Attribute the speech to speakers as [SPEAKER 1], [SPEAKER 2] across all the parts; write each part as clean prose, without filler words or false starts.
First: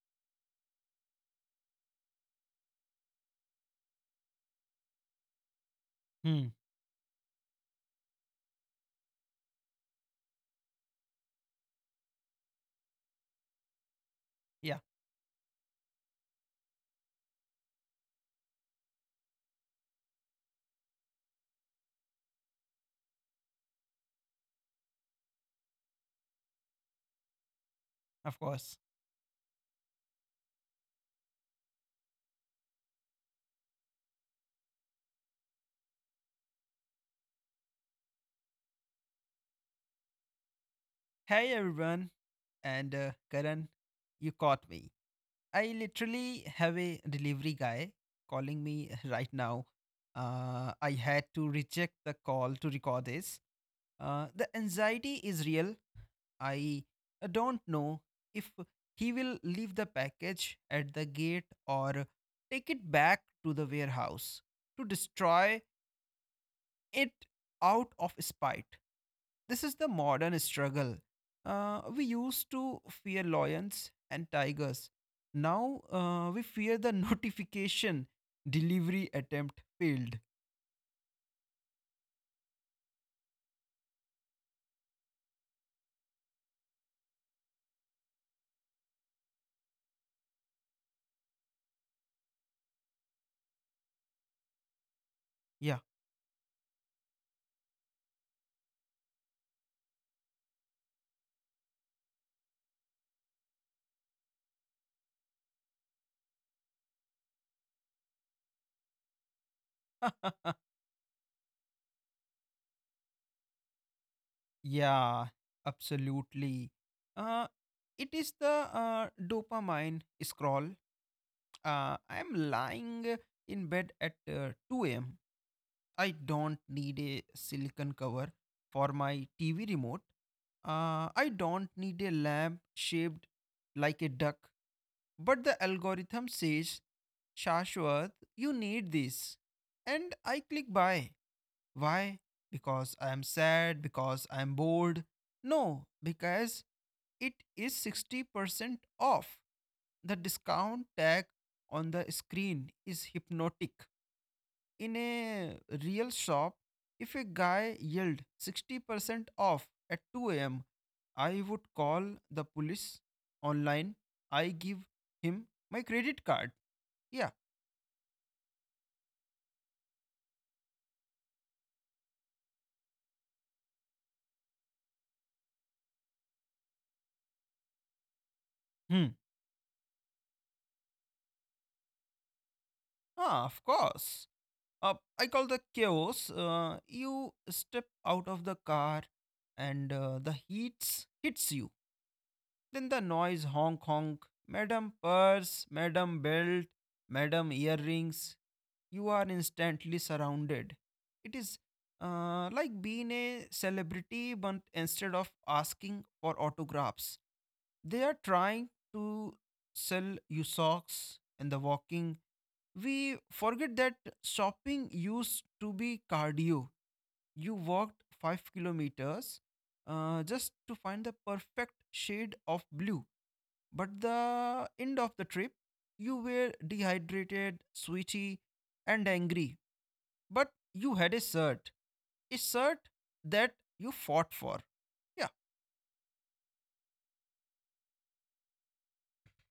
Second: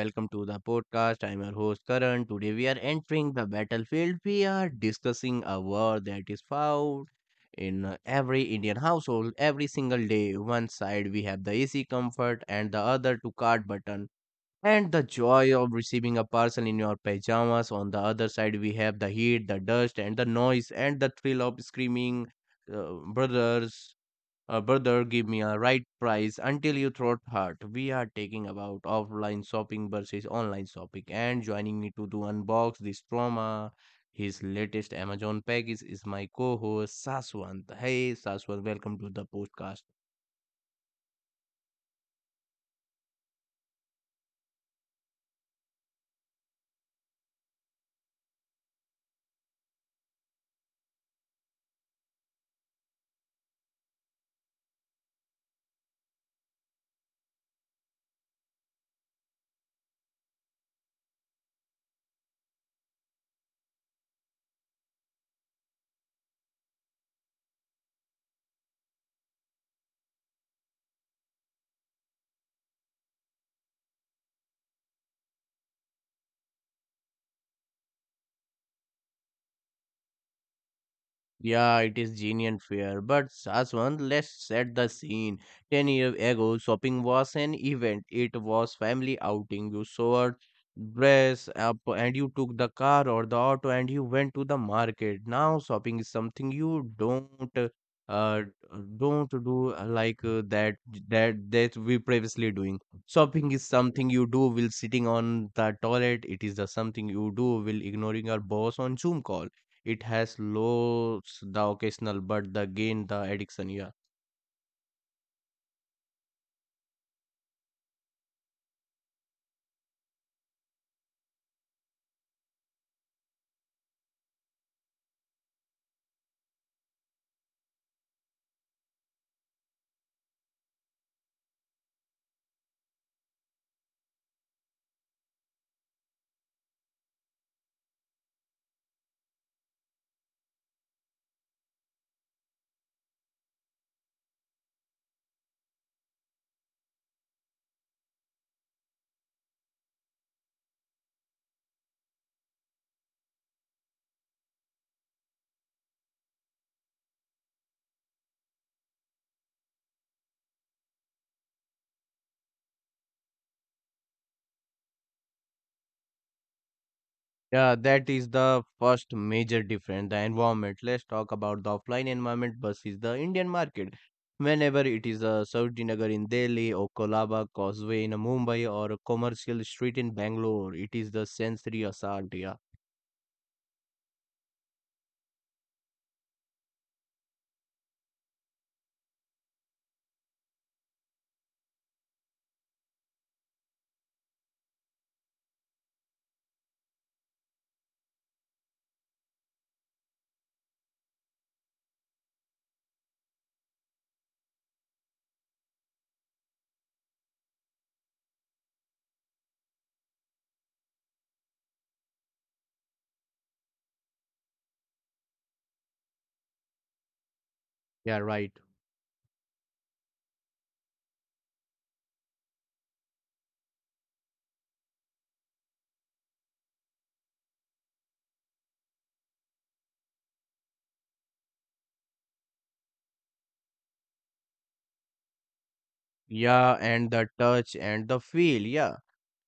[SPEAKER 1] welcome to the podcast. I'm your host, Karan. Today, we are entering the battlefield. We are discussing a war that is
[SPEAKER 2] Hmm.
[SPEAKER 1] found in every Indian household every single day. One side, we have the easy comfort, and the other, to cart button.
[SPEAKER 2] Yeah,
[SPEAKER 1] And the joy of receiving a parcel in your pajamas. On the other side, we have the heat, the dust, and the noise, and the thrill of screaming brothers. Brother, give me a right price until you throat hurt. We are
[SPEAKER 2] of
[SPEAKER 1] taking
[SPEAKER 2] course.
[SPEAKER 1] about offline shopping versus online shopping and joining me to do unbox this trauma. His latest Amazon package is my co-host Saswant. Hey Saswant, welcome to the podcast.
[SPEAKER 2] Hey everyone, and Karan, you caught me. I literally have a delivery guy calling me right now. I had to reject the call to record this. The anxiety is real. I don't know if he will leave the package at the gate or take it back to the warehouse to destroy it out of spite. This is the modern struggle. We used to fear lions and tigers. Now we fear the notification delivery attempt failed.
[SPEAKER 1] Yeah, it is genuine fear. But Saswant, let's set the scene. 10 years ago, shopping was an event. It was family outing. You sewed, dress up, and you took the car or the auto and you went to the market. Now
[SPEAKER 2] Yeah.
[SPEAKER 1] shopping is something you uh don't do that we previously doing. Shopping is something you do while sitting on the toilet. It is the something you do while ignoring your boss on Zoom call. It has loads the occasional, but the gain the addiction. Yeah,
[SPEAKER 2] yeah, absolutely. Uh, it is the dopamine scroll. I'm lying in bed at 2 a.m. I don't need a silicon cover for my TV remote. I don't need a lamp shaped like a duck. But the algorithm says, Shashwat, you need this. And I click buy. Why? Because I am sad, because I am bored. No, because it is 60% off. The discount tag on the screen is hypnotic. In a real shop, if a guy yelled 60% off at 2 a.m., I would call the police. Online, I give him my credit card. Yeah.
[SPEAKER 1] yeah, that is the first major difference. The environment. Let's talk about the offline environment versus the Indian market. Whenever it is a Sautinagar in Delhi or Kolaba Causeway in Mumbai or a
[SPEAKER 2] Hmm.
[SPEAKER 1] commercial street in Bangalore, it is the sensory assault. Yeah,
[SPEAKER 2] Ah, of course. Uh, I call the chaos. You step out of the car and the heat hits you. Then the noise, honk honk. Madam purse, madam belt, madam earrings. You are instantly surrounded. It is like being a celebrity, but instead of asking for autographs, they are trying to sell you socks and the walking. We forget that shopping used to be cardio. You walked
[SPEAKER 1] yeah,
[SPEAKER 2] five
[SPEAKER 1] right.
[SPEAKER 2] kilometers just to find the perfect shade of blue, but the end of the trip, you were dehydrated, sweaty, and angry. But you had a shirt that you fought for. Yeah,
[SPEAKER 1] Yeah, and the touch and the feel. Yeah,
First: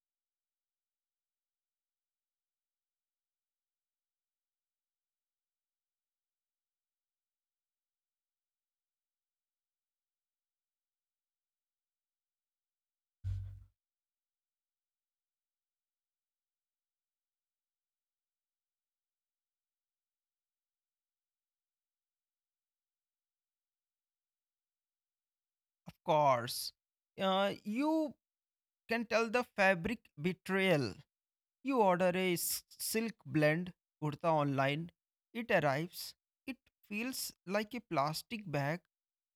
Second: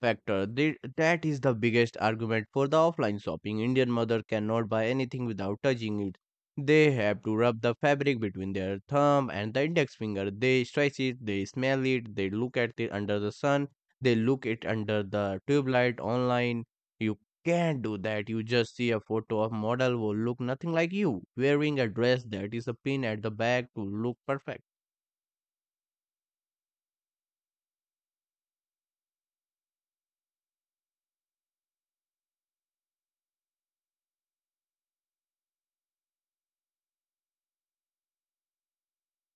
[SPEAKER 1] factor. They, that is the biggest argument for the offline shopping. Indian mother cannot buy anything without touching it. They have to rub the fabric between their thumb and the index finger. They stretch it, they smell it, they look at it under the sun, they look it under the tube light online. You can't do that. You just see a photo of model who look nothing like you, wearing a dress that is a pin at the back to look perfect.
[SPEAKER 2] of course. You can tell the fabric betrayal. You order a silk blend kurta online. It arrives. It feels like a plastic bag.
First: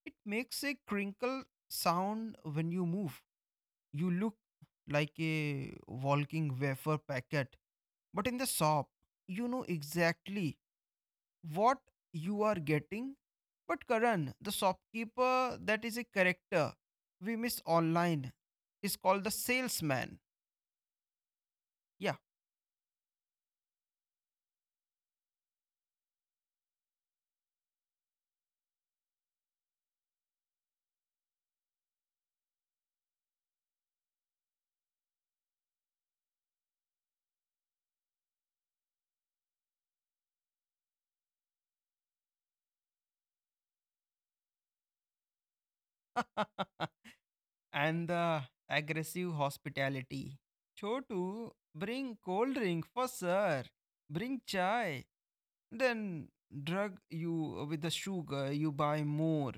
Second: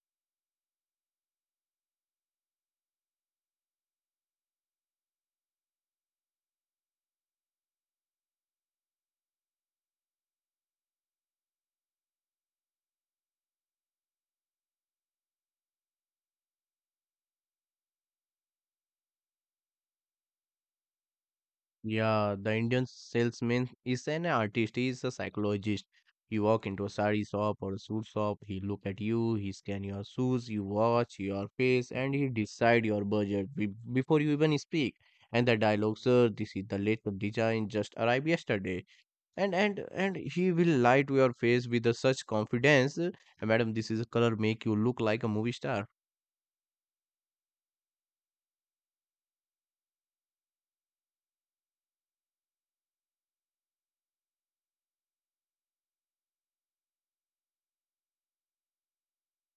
[SPEAKER 2] It makes a crinkle sound when you move. You look like a walking wafer packet, but in the shop, you know exactly what you are getting. But Karan, the shopkeeper, that is a character we miss online, is called the salesman. Yeah.
[SPEAKER 1] Yeah, the Indian salesman is an artist, he is a psychologist. You walk into a sari shop or a suit shop, he look at you, he scan your shoes, you watch your face, and he decide your budget before you even speak. And the dialogue, sir, this is the latest design, just arrived yesterday. And he will lie to your face with a such confidence. " Madam, this is a color make you look like a movie star.
[SPEAKER 2] And the aggressive hospitality. Chotu, bring cold drink for sir. Bring chai. Then drug you with the sugar, you buy more.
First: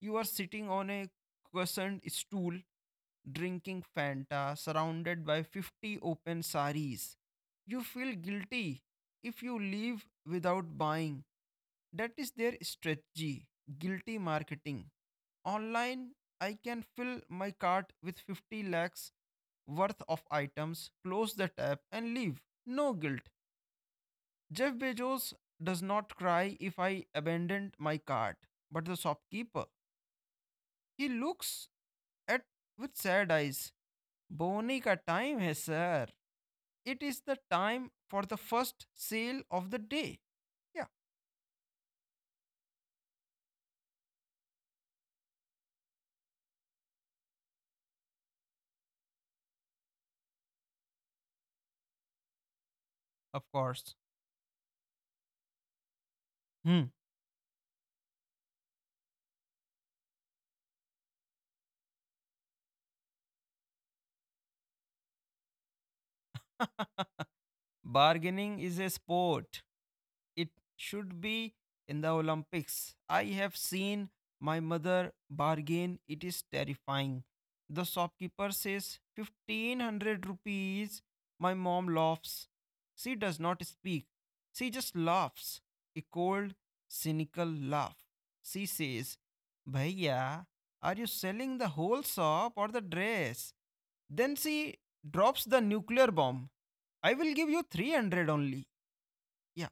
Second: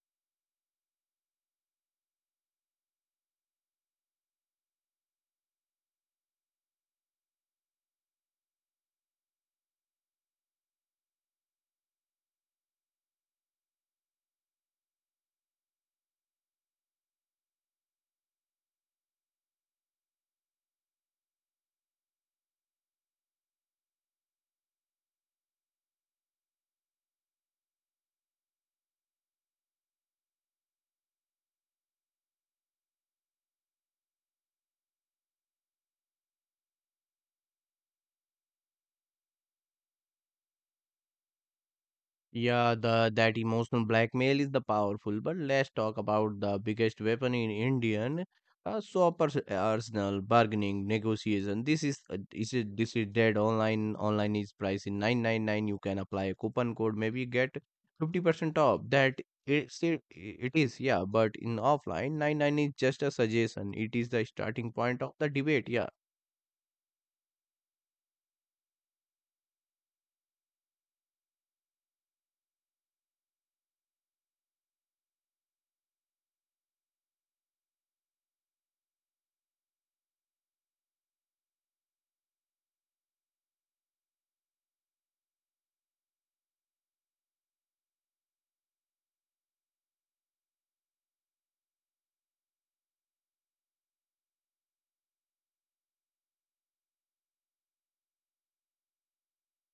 [SPEAKER 2] You are sitting on a cushioned stool, drinking Fanta, surrounded by 50 open saris. You feel guilty if you leave without buying. That is their strategy, guilty marketing. Online, I can fill my cart with 50 lakhs worth of items, close the tab, and leave. No guilt. Jeff Bezos does not cry if I abandoned my cart, but the shopkeeper, he looks at with sad eyes. Boni ka time hai, sir. It is the time for the first sale of the day. Yeah,
[SPEAKER 1] Yeah, the that emotional blackmail is the powerful. But let's talk about the biggest weapon in Indian shoppers arsenal, bargaining, negotiation. This is dead
[SPEAKER 2] of
[SPEAKER 1] online.
[SPEAKER 2] course.
[SPEAKER 1] Online is price in 999. You can apply a coupon
[SPEAKER 2] Hmm.
[SPEAKER 1] code, maybe get 50% off. That it is, yeah. But in offline, 99 is just a suggestion. It is the starting point of the debate. Yeah
[SPEAKER 2] Bargaining is a sport. It should be in the Olympics. I have seen my mother bargain. It is terrifying. The shopkeeper says 1500 rupees. My mom laughs. She does not speak. She just laughs. A cold, cynical laugh. She says, Bhaiya, are you selling the whole shop or the dress? Then she drops the nuclear bomb. I will give you 300 only. Yeah.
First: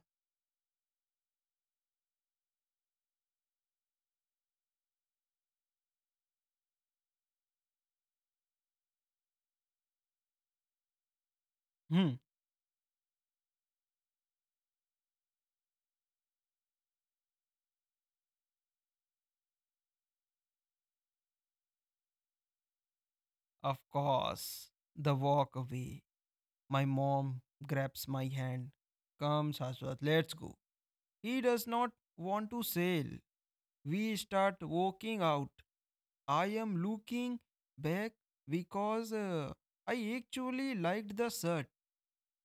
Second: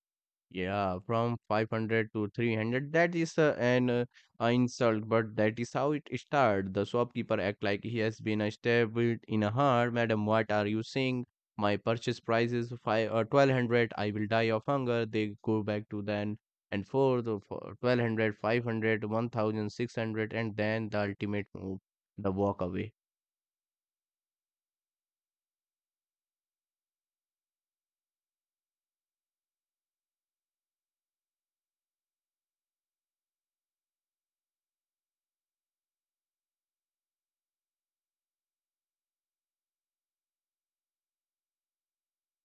[SPEAKER 1] Yeah, from 500 to 300. That is an insult, but that is how it started. The shopkeeper act like he has been stabbed in a heart. Madam, what are you saying? My
[SPEAKER 2] Hmm.
[SPEAKER 1] purchase price is five or 1200. I will die of hunger. They go back to then and forth for 1200, 500, and then the ultimate move, the walk away.
[SPEAKER 2] Of course, the walk away. My mom grabs my hand. Come, Shashwat, let's go. He does not want to sail. We start walking out. I am looking back because I actually liked the shirt.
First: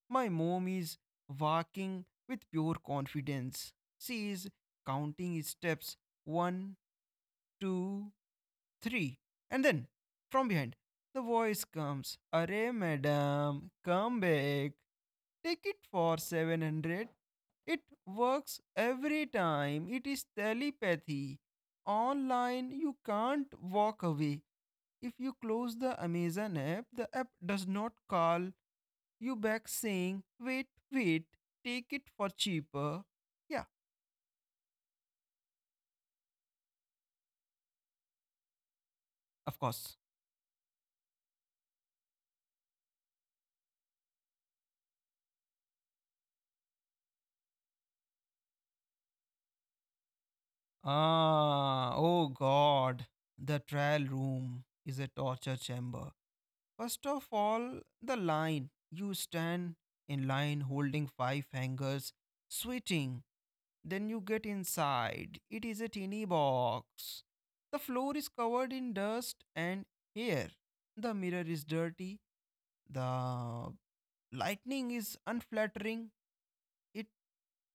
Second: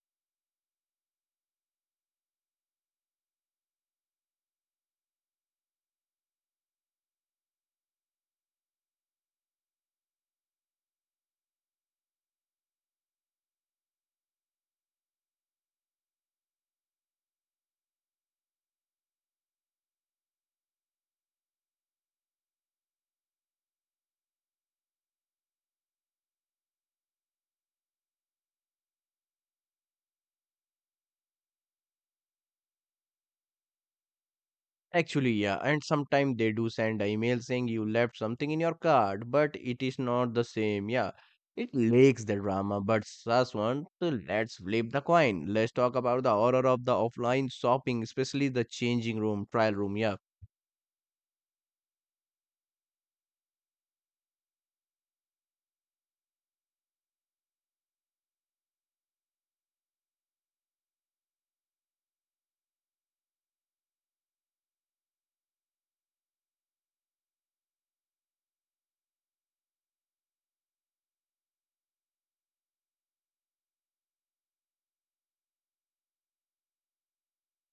[SPEAKER 2] My mom is walking with pure confidence. She is counting steps, one, two, three. And then, from behind, the voice comes, Arey madam, come back. Take it for 700. It works every time. It is telepathy. Online, you can't walk away. If you close the Amazon app, the app does not call you back saying, Wait, wait, take it for cheaper. Yeah,
[SPEAKER 1] Actually, yeah, and sometimes they do send an email saying you left something in your card, but
[SPEAKER 2] of
[SPEAKER 1] it
[SPEAKER 2] course.
[SPEAKER 1] is not the same. Yeah, it lacks the drama, but Saswant, let's flip the coin. Let's talk about the horror of the offline shopping, especially the changing room, trial room. Yeah,
[SPEAKER 2] Ah, oh God. The trial room is a torture chamber. First of all, the line. You stand in line holding five fingers, sweating. Then you get inside. It is a tiny box. The floor is covered in dust and hair. The mirror is dirty. The lightning is unflattering. It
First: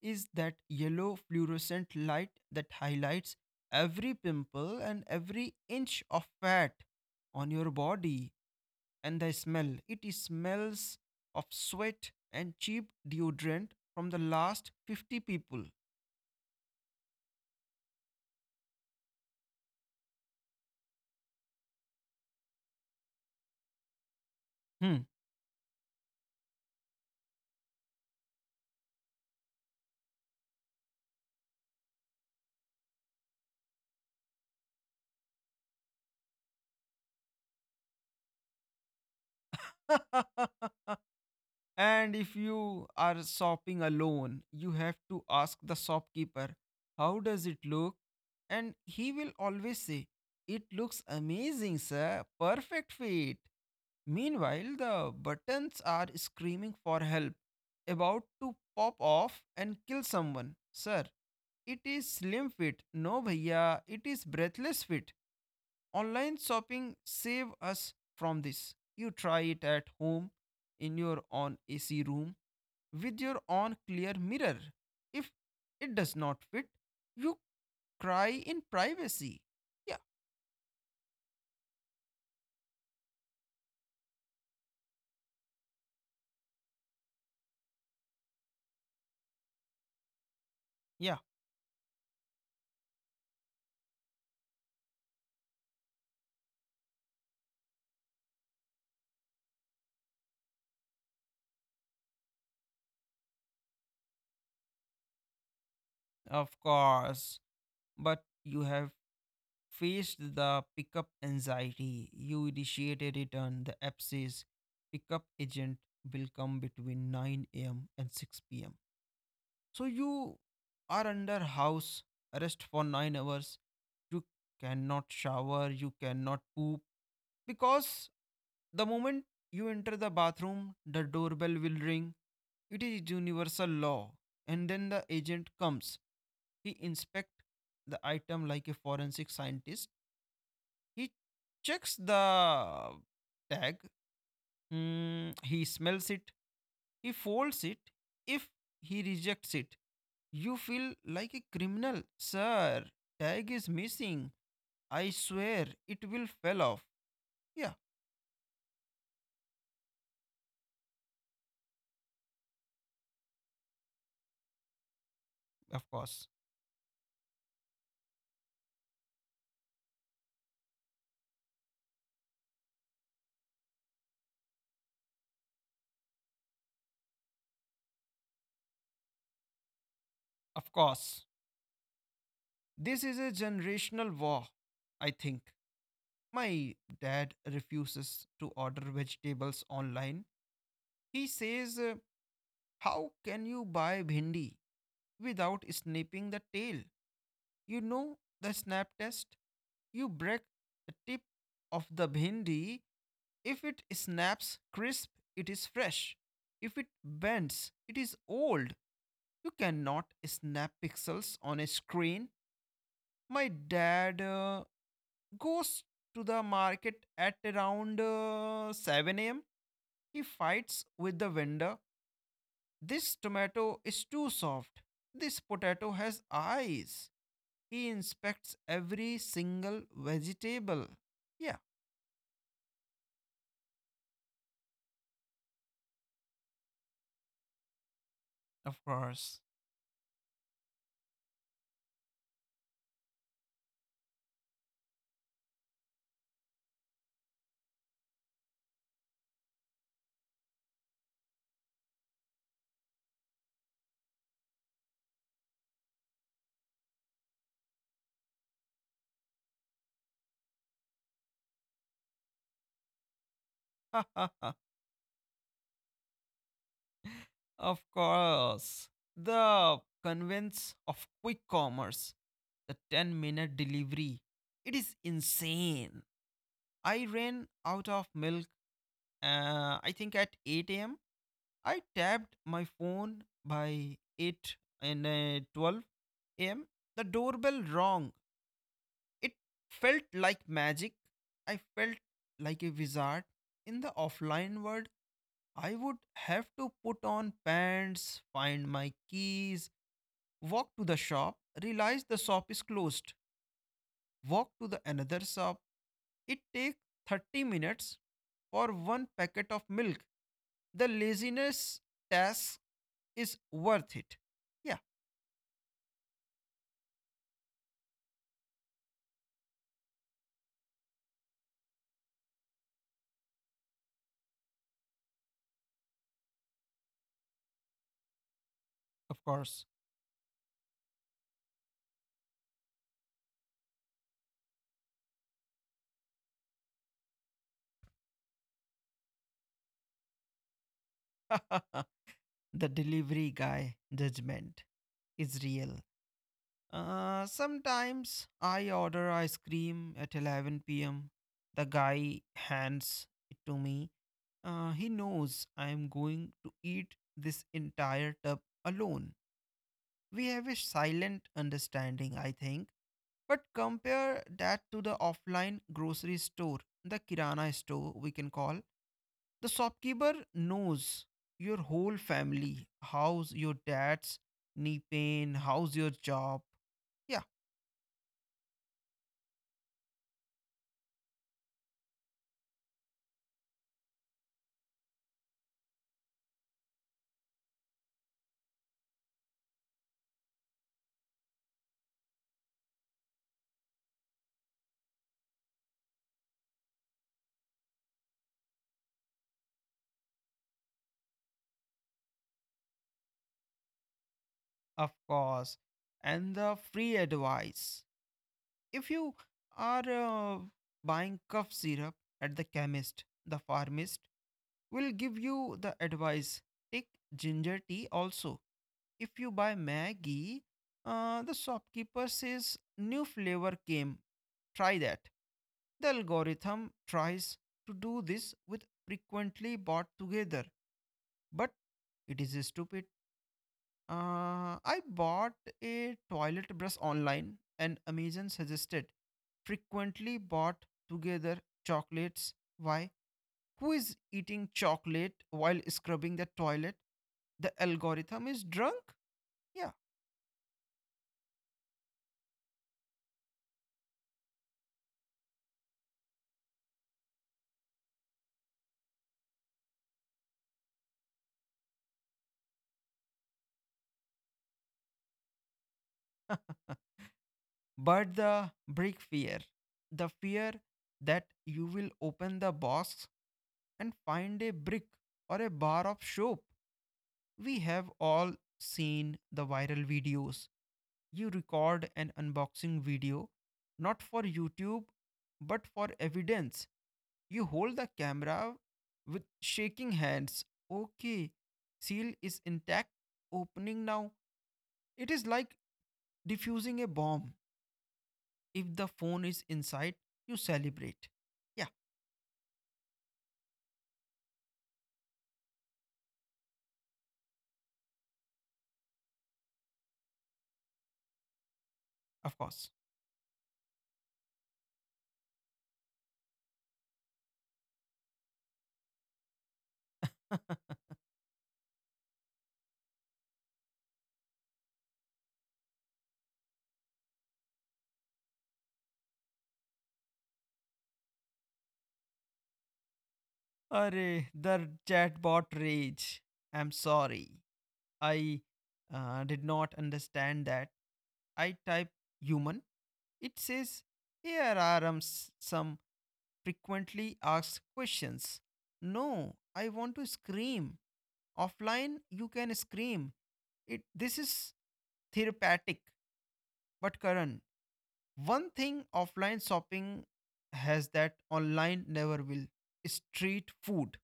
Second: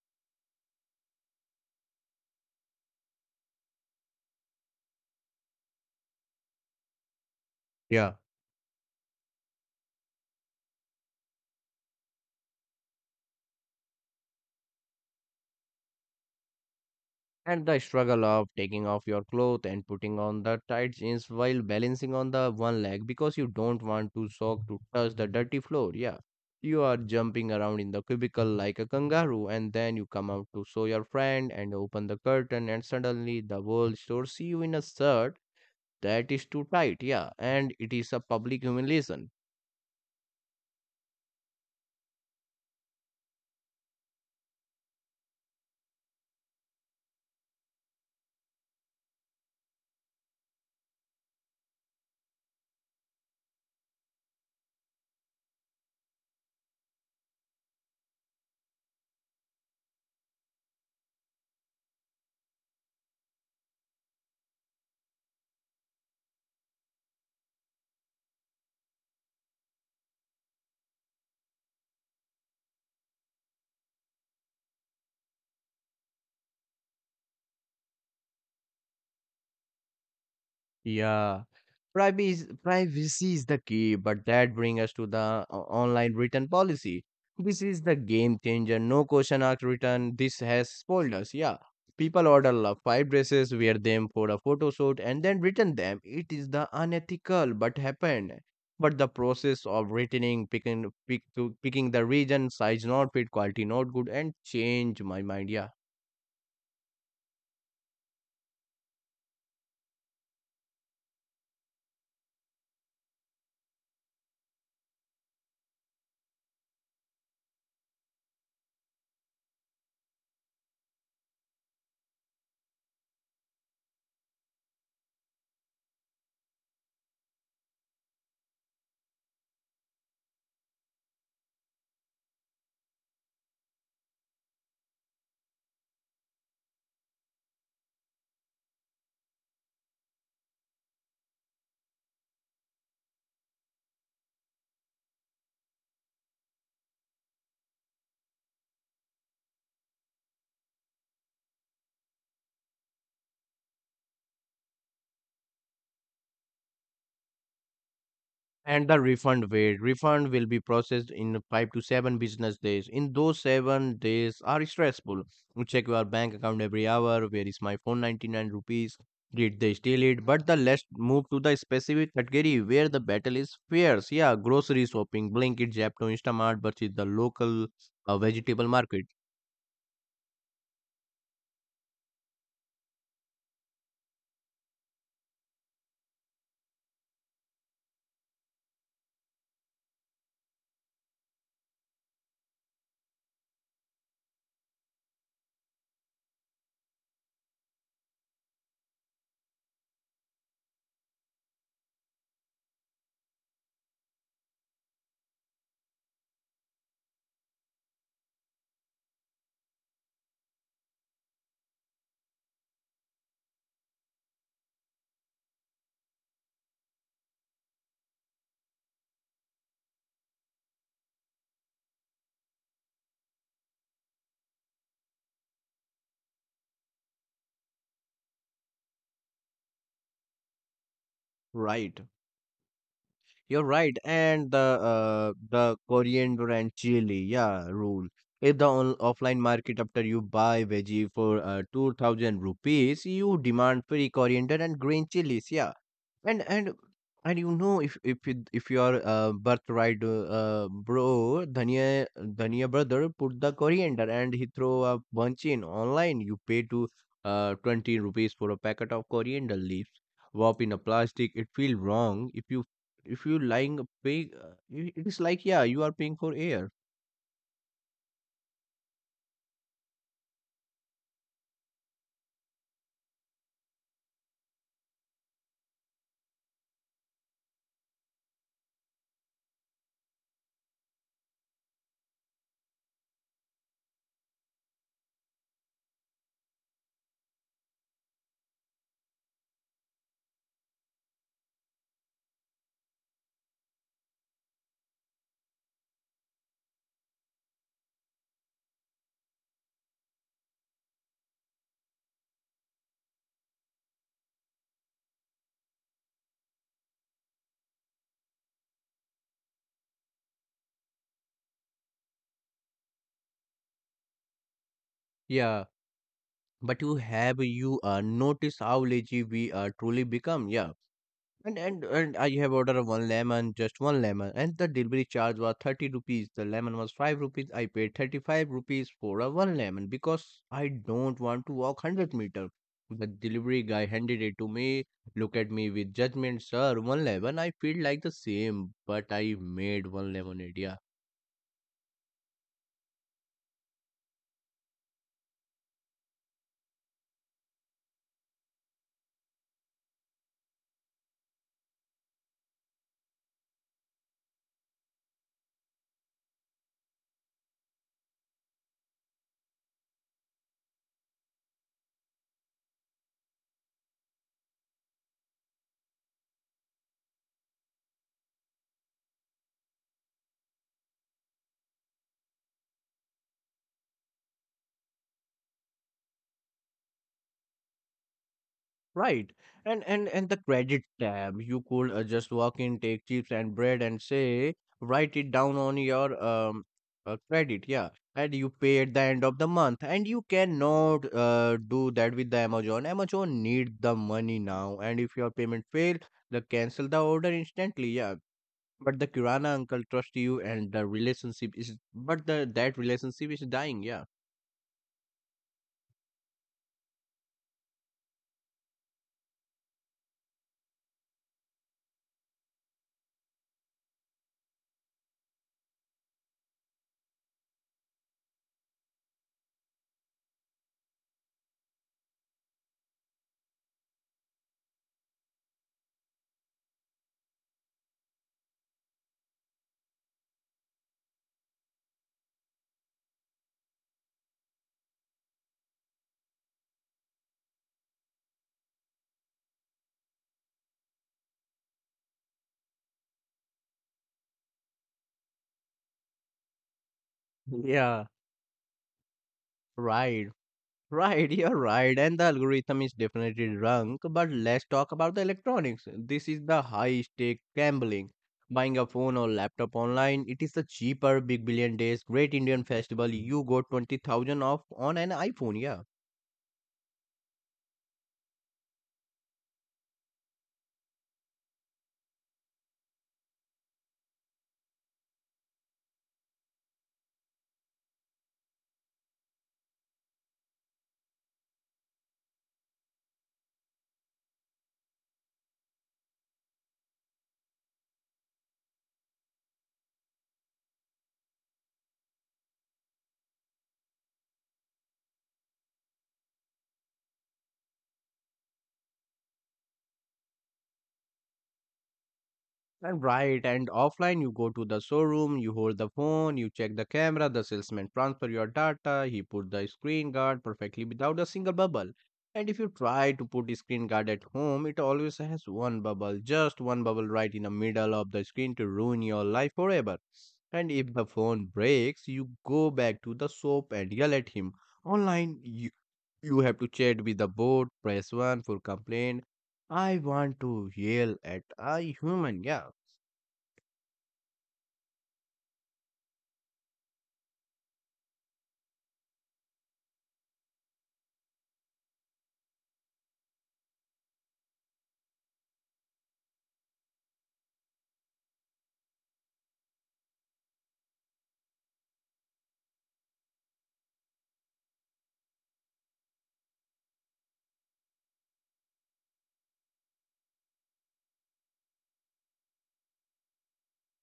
[SPEAKER 2] is that yellow fluorescent light that highlights every pimple and every inch of fat on your
[SPEAKER 1] yeah.
[SPEAKER 2] body. And the smell, it smells of sweat and cheap deodorant from the last 50 people.
[SPEAKER 1] And the struggle of taking off your clothes and putting on the tight jeans while balancing on the one leg because you don't want to sock to
[SPEAKER 2] Hmm.
[SPEAKER 1] touch the dirty floor. Yeah. You are jumping around in the cubicle like a kangaroo, and then you come out to show your friend and open the curtain, and suddenly the whole store see you in a shirt that is too tight. Yeah. And it is a public humiliation.
[SPEAKER 2] And if you are shopping alone, you have to ask the shopkeeper, How does it look? And he will always say, It looks amazing, sir. Perfect fit. Meanwhile, the buttons are screaming for help, about to pop off and kill someone. Sir, it is slim fit. No, bhaiya, it is breathless fit. Online shopping save us from this. You try it at home in your own AC room with your own clear mirror. If it does not fit, you cry in privacy. Yeah,
[SPEAKER 1] Yeah, privacy is the key, but that brings us to the online return policy. This is the game changer. No question asked return. This has spoiled
[SPEAKER 2] yeah,
[SPEAKER 1] us. Yeah, people order five dresses, wear them for a photo shoot, and then return them. It is the unethical, but happened. But the process of returning, picking the region, size not fit, quality not good, and change my mind. Yeah,
[SPEAKER 2] of course. But you have faced the pickup anxiety. You initiate a return. The app says pickup agent will come between 9 a.m. and 6 p.m. So you are under house arrest for 9 hours. You cannot shower, you cannot poop because the moment you enter the bathroom, the doorbell will ring. It is universal law. And then the agent comes. He inspects the item like a forensic scientist. He checks the tag. Mm, he smells it. He folds it. If he rejects it, you feel like a criminal. Sir, tag is missing. I swear it will fell off. Yeah,
[SPEAKER 1] and the refund will be processed in 5 to 7 business days. In those 7 days are stressful. You
[SPEAKER 2] of
[SPEAKER 1] check your
[SPEAKER 2] course.
[SPEAKER 1] bank account every hour. Where is my phone, 99 rupees? Did they steal it? But the Let's move to the specific category where the battle is fierce, yeah. Grocery shopping, Blinkit, japto instamart versus the local vegetable market.
[SPEAKER 2] Of course. This is a generational war, I think. My dad refuses to order vegetables online. He says, how can you buy bhindi without snapping the tail? You know the snap test? You break the tip of the bhindi. If it snaps crisp, it is fresh. If it bends, it is old. You cannot snap pixels on a screen. My dad goes to the market at around 7 am. He fights with the vendor. This tomato is too soft. This potato has eyes. He inspects every single vegetable. Yeah,
[SPEAKER 1] Right. You're right, and the coriander and chili, yeah, rule. If the
[SPEAKER 2] of
[SPEAKER 1] on
[SPEAKER 2] course.
[SPEAKER 1] offline market after you buy veggie for 2000 rupees, you demand free coriander and green chilies, yeah. And and and you know, if you are birthright bro, Dhania Dhania brother put the coriander and he throw a bunch in online. You pay to 20 rupees for a packet of coriander leaves wrap in a plastic, it feel wrong. If you lying a big. It is like, yeah, you are paying for air.
[SPEAKER 2] Of course. The convenience of quick commerce, the 10-minute delivery. It is insane. I ran out of milk, I think at 8 a.m. I tapped my phone by 8, and 12 a.m. the doorbell rang. It felt like magic. I felt like a wizard. In the offline world, I would have to put on pants, find my keys, walk to the shop, realize the shop is closed, walk to the another shop. It takes 30 minutes for one packet of milk. The laziness task is worth it. Yeah,
[SPEAKER 1] Yeah, but you have you notice how lazy we truly become, yeah. And I have ordered one lemon, just one lemon, and the delivery charge was 30 rupees. The lemon was 5 rupees. I paid 35 rupees for
[SPEAKER 2] of
[SPEAKER 1] a one
[SPEAKER 2] course.
[SPEAKER 1] lemon because I don't want to walk 100 meter. The delivery guy handed it to me, look at me with judgment. Sir, one lemon. I feel like the same, but I made one lemonade, yeah.
[SPEAKER 2] The delivery guy judgment is real. Sometimes I order ice cream at 11 pm. The guy hands it to me. He knows I am going to eat this entire tub alone. We have a silent understanding, I think. But compare that to the offline grocery store, the Kirana store, we can call. The shopkeeper knows your whole family, how's your dad's knee pain, how's your job. Yeah,
[SPEAKER 1] Right. And the credit tab, you could just walk in, take chips and bread and say, write it down on your credit, yeah. And you pay at the end of the month. And you cannot do that with the Amazon. Amazon need the money now. And if your payment fail, they cancel the order instantly, yeah. But the Kirana uncle trust you and the relationship is, but the that relationship is dying, yeah.
[SPEAKER 2] of course. And the free advice. If you are buying cough syrup at the chemist, the pharmacist will give you the advice, take ginger tea also. If you buy Maggie, the shopkeeper says, new flavor came. Try that. The algorithm tries to do this with frequently bought together, but it is stupid. I bought a toilet brush online, and Amazon suggested frequently bought together chocolates. Why? Who is eating chocolate while scrubbing the toilet? The
[SPEAKER 1] Yeah,
[SPEAKER 2] algorithm is drunk? Yeah.
[SPEAKER 1] right. Right, you're right, and the algorithm is definitely drunk. But let's talk about the electronics. This is the high stake gambling. Buying a phone or laptop online, it is the cheaper Big Billion Days Great Indian Festival. You got 20,000 off on an iPhone, yeah.
[SPEAKER 2] But the brick fear, the fear that you will open the box and find a brick or a bar of soap. We have all seen the viral videos. You record an unboxing video, not for YouTube but for evidence. You hold the camera with shaking hands. Okay, seal is intact, opening now. It is like diffusing a bomb. If the phone is inside, you celebrate. Yeah,
[SPEAKER 1] And Right, and offline you go to the showroom, you hold the phone, you check the camera, the salesman transfer your data, he put the screen guard perfectly without a single bubble.
[SPEAKER 2] of
[SPEAKER 1] And if you
[SPEAKER 2] course.
[SPEAKER 1] try to put the screen guard at home, it always has one bubble, just one bubble right in the middle of the screen to ruin your life forever. And if the phone breaks, you go back to the shop and yell at him. Online, you have to chat with the bot, press 1 for complaint. I want to yell at a human, yeah.
[SPEAKER 2] Array, the chatbot rage. I'm sorry. I did not understand that. I type human. It says, here are some frequently asked questions. No, I want to scream. Offline, you can scream. It. This is therapeutic. But Karan, one thing offline shopping has that online never will, street food.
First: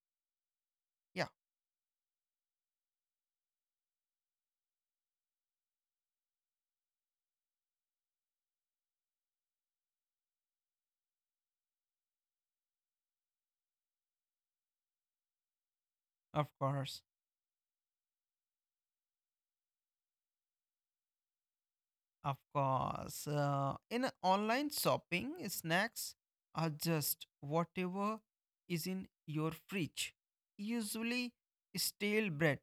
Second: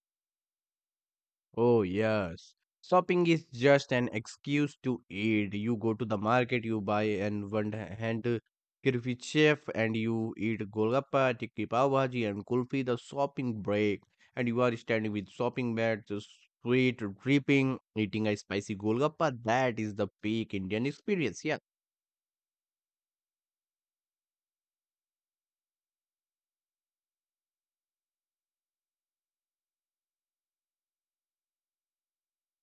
[SPEAKER 2] Yeah,
[SPEAKER 1] Oh, yes. Shopping is just an excuse to eat. You go to the market, you buy and one hand kirfi chef and you eat golgappa, tikki pav bhaji and kulfi, the shopping break. And you are standing with shopping bags, the
[SPEAKER 2] of
[SPEAKER 1] sweet
[SPEAKER 2] course.
[SPEAKER 1] dripping, eating a spicy golgappa. That is the peak Indian experience. Yeah.
[SPEAKER 2] Of course. In online shopping, snacks are just whatever is in your fridge. Usually, stale bread.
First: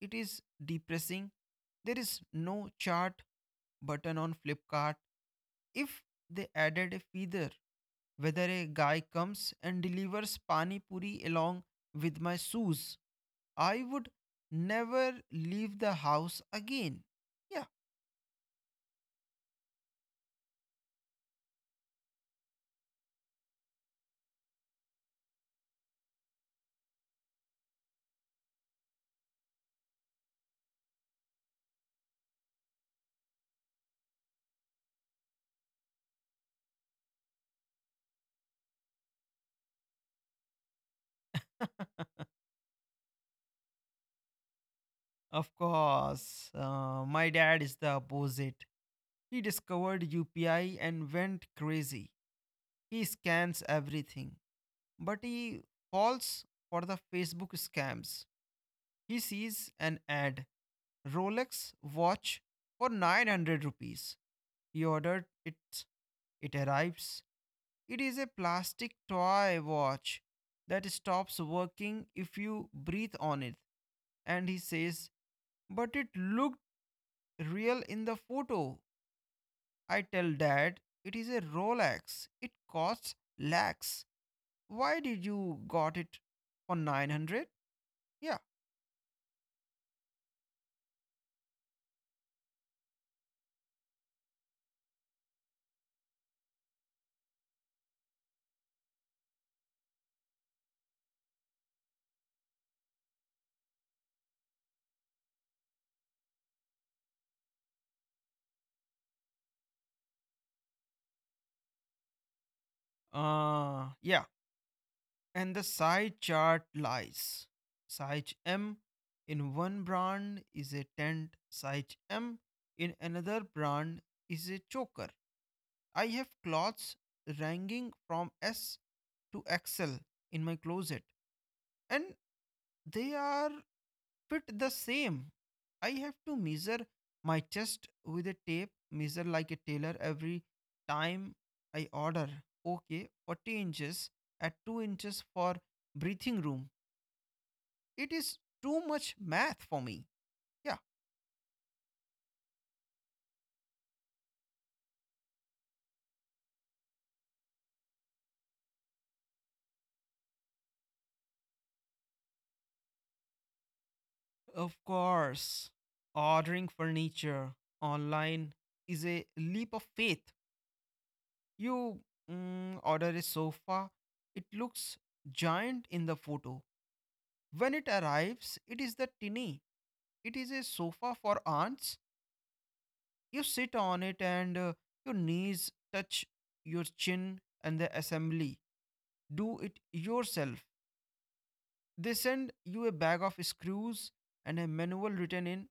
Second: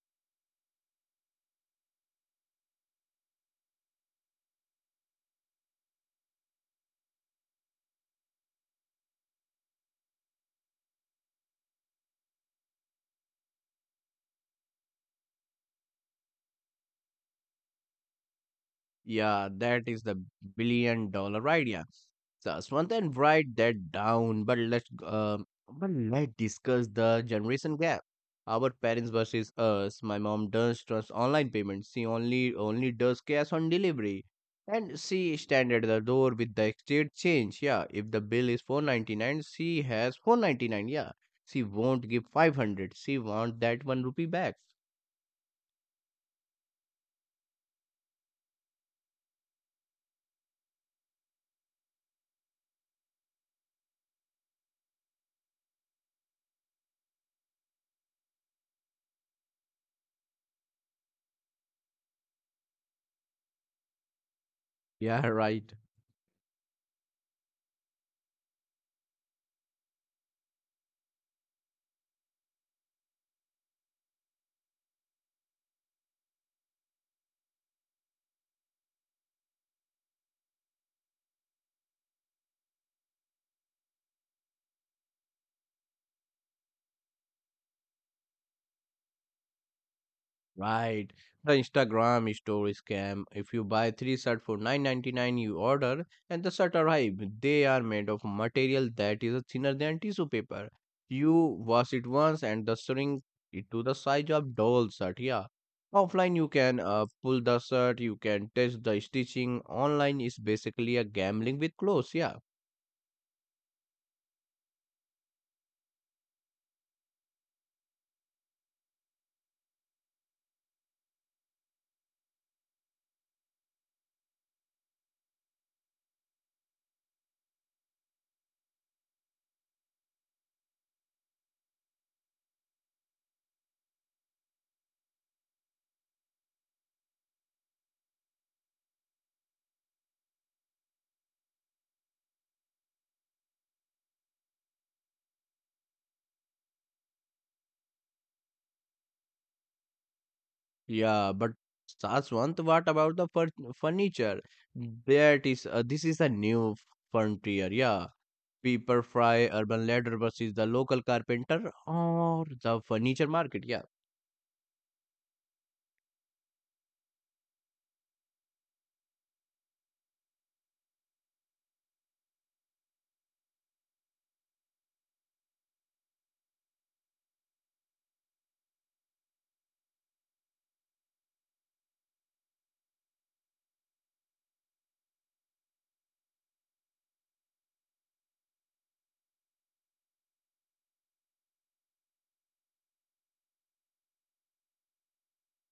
[SPEAKER 2] It is depressing. There is no chart button on Flipkart. If they added a feather, whether a guy comes and delivers pani puri along with my shoes, I would never leave the house again. Yeah,
[SPEAKER 1] Yeah, that is the billion dollar idea. So, Swantan, write that down. But let's discuss the generation gap. Our parents versus us. My mom does trust online payments. She only does cash on delivery, and she stand at the door with the exchange change. Yeah, if the bill is 499, she has 499. Yeah, she won't give 500. She want that 1 rupee back.
[SPEAKER 2] of course. My dad is the opposite. He discovered UPI and went crazy. He scans everything, but he falls for the Facebook scams. He sees an ad, Rolex watch for 900 rupees. He
[SPEAKER 1] Yeah,
[SPEAKER 2] ordered it.
[SPEAKER 1] right.
[SPEAKER 2] It arrives. It is a plastic toy watch that stops working if you breathe on it. And he says, But it looked real in the photo. I tell dad, it is a Rolex. It costs lakhs. Why did you got it for 900? Yeah.
[SPEAKER 1] Right. The Instagram story scam. If you buy three shirt for 999, you order and the shirt arrive. They are made of material that is thinner than tissue paper. You wash it once and the shrink it to the size of doll shirt. Yeah. Offline you can pull the shirt, you can test the stitching. Online is basically a gambling with clothes. Yeah.
[SPEAKER 2] Yeah. And the psi chart lies. Psi M in one brand is a tent, psi M in another brand is a choker. I have clothes ranging from S to XL in my closet, and they are fit the same. I have to measure my chest with a tape, measure like a tailor every time I order. Okay, 40 inches at 2 inches for breathing room. It is too much math for me. Yeah.
[SPEAKER 1] Yeah. But Saswant, what about the furniture? That is This is a new frontier. Yeah. Pepperfry Urban Ladder बस इस the local carpenter और the furniture market क्या.
[SPEAKER 2] Of course, ordering furniture online is a leap of faith. You order a sofa, it looks giant in the photo. When it arrives, it is the tinny. It is a sofa for aunts. You sit on it and your knees touch your chin and the assembly. Do it yourself. They send you a bag of screws and a manual written in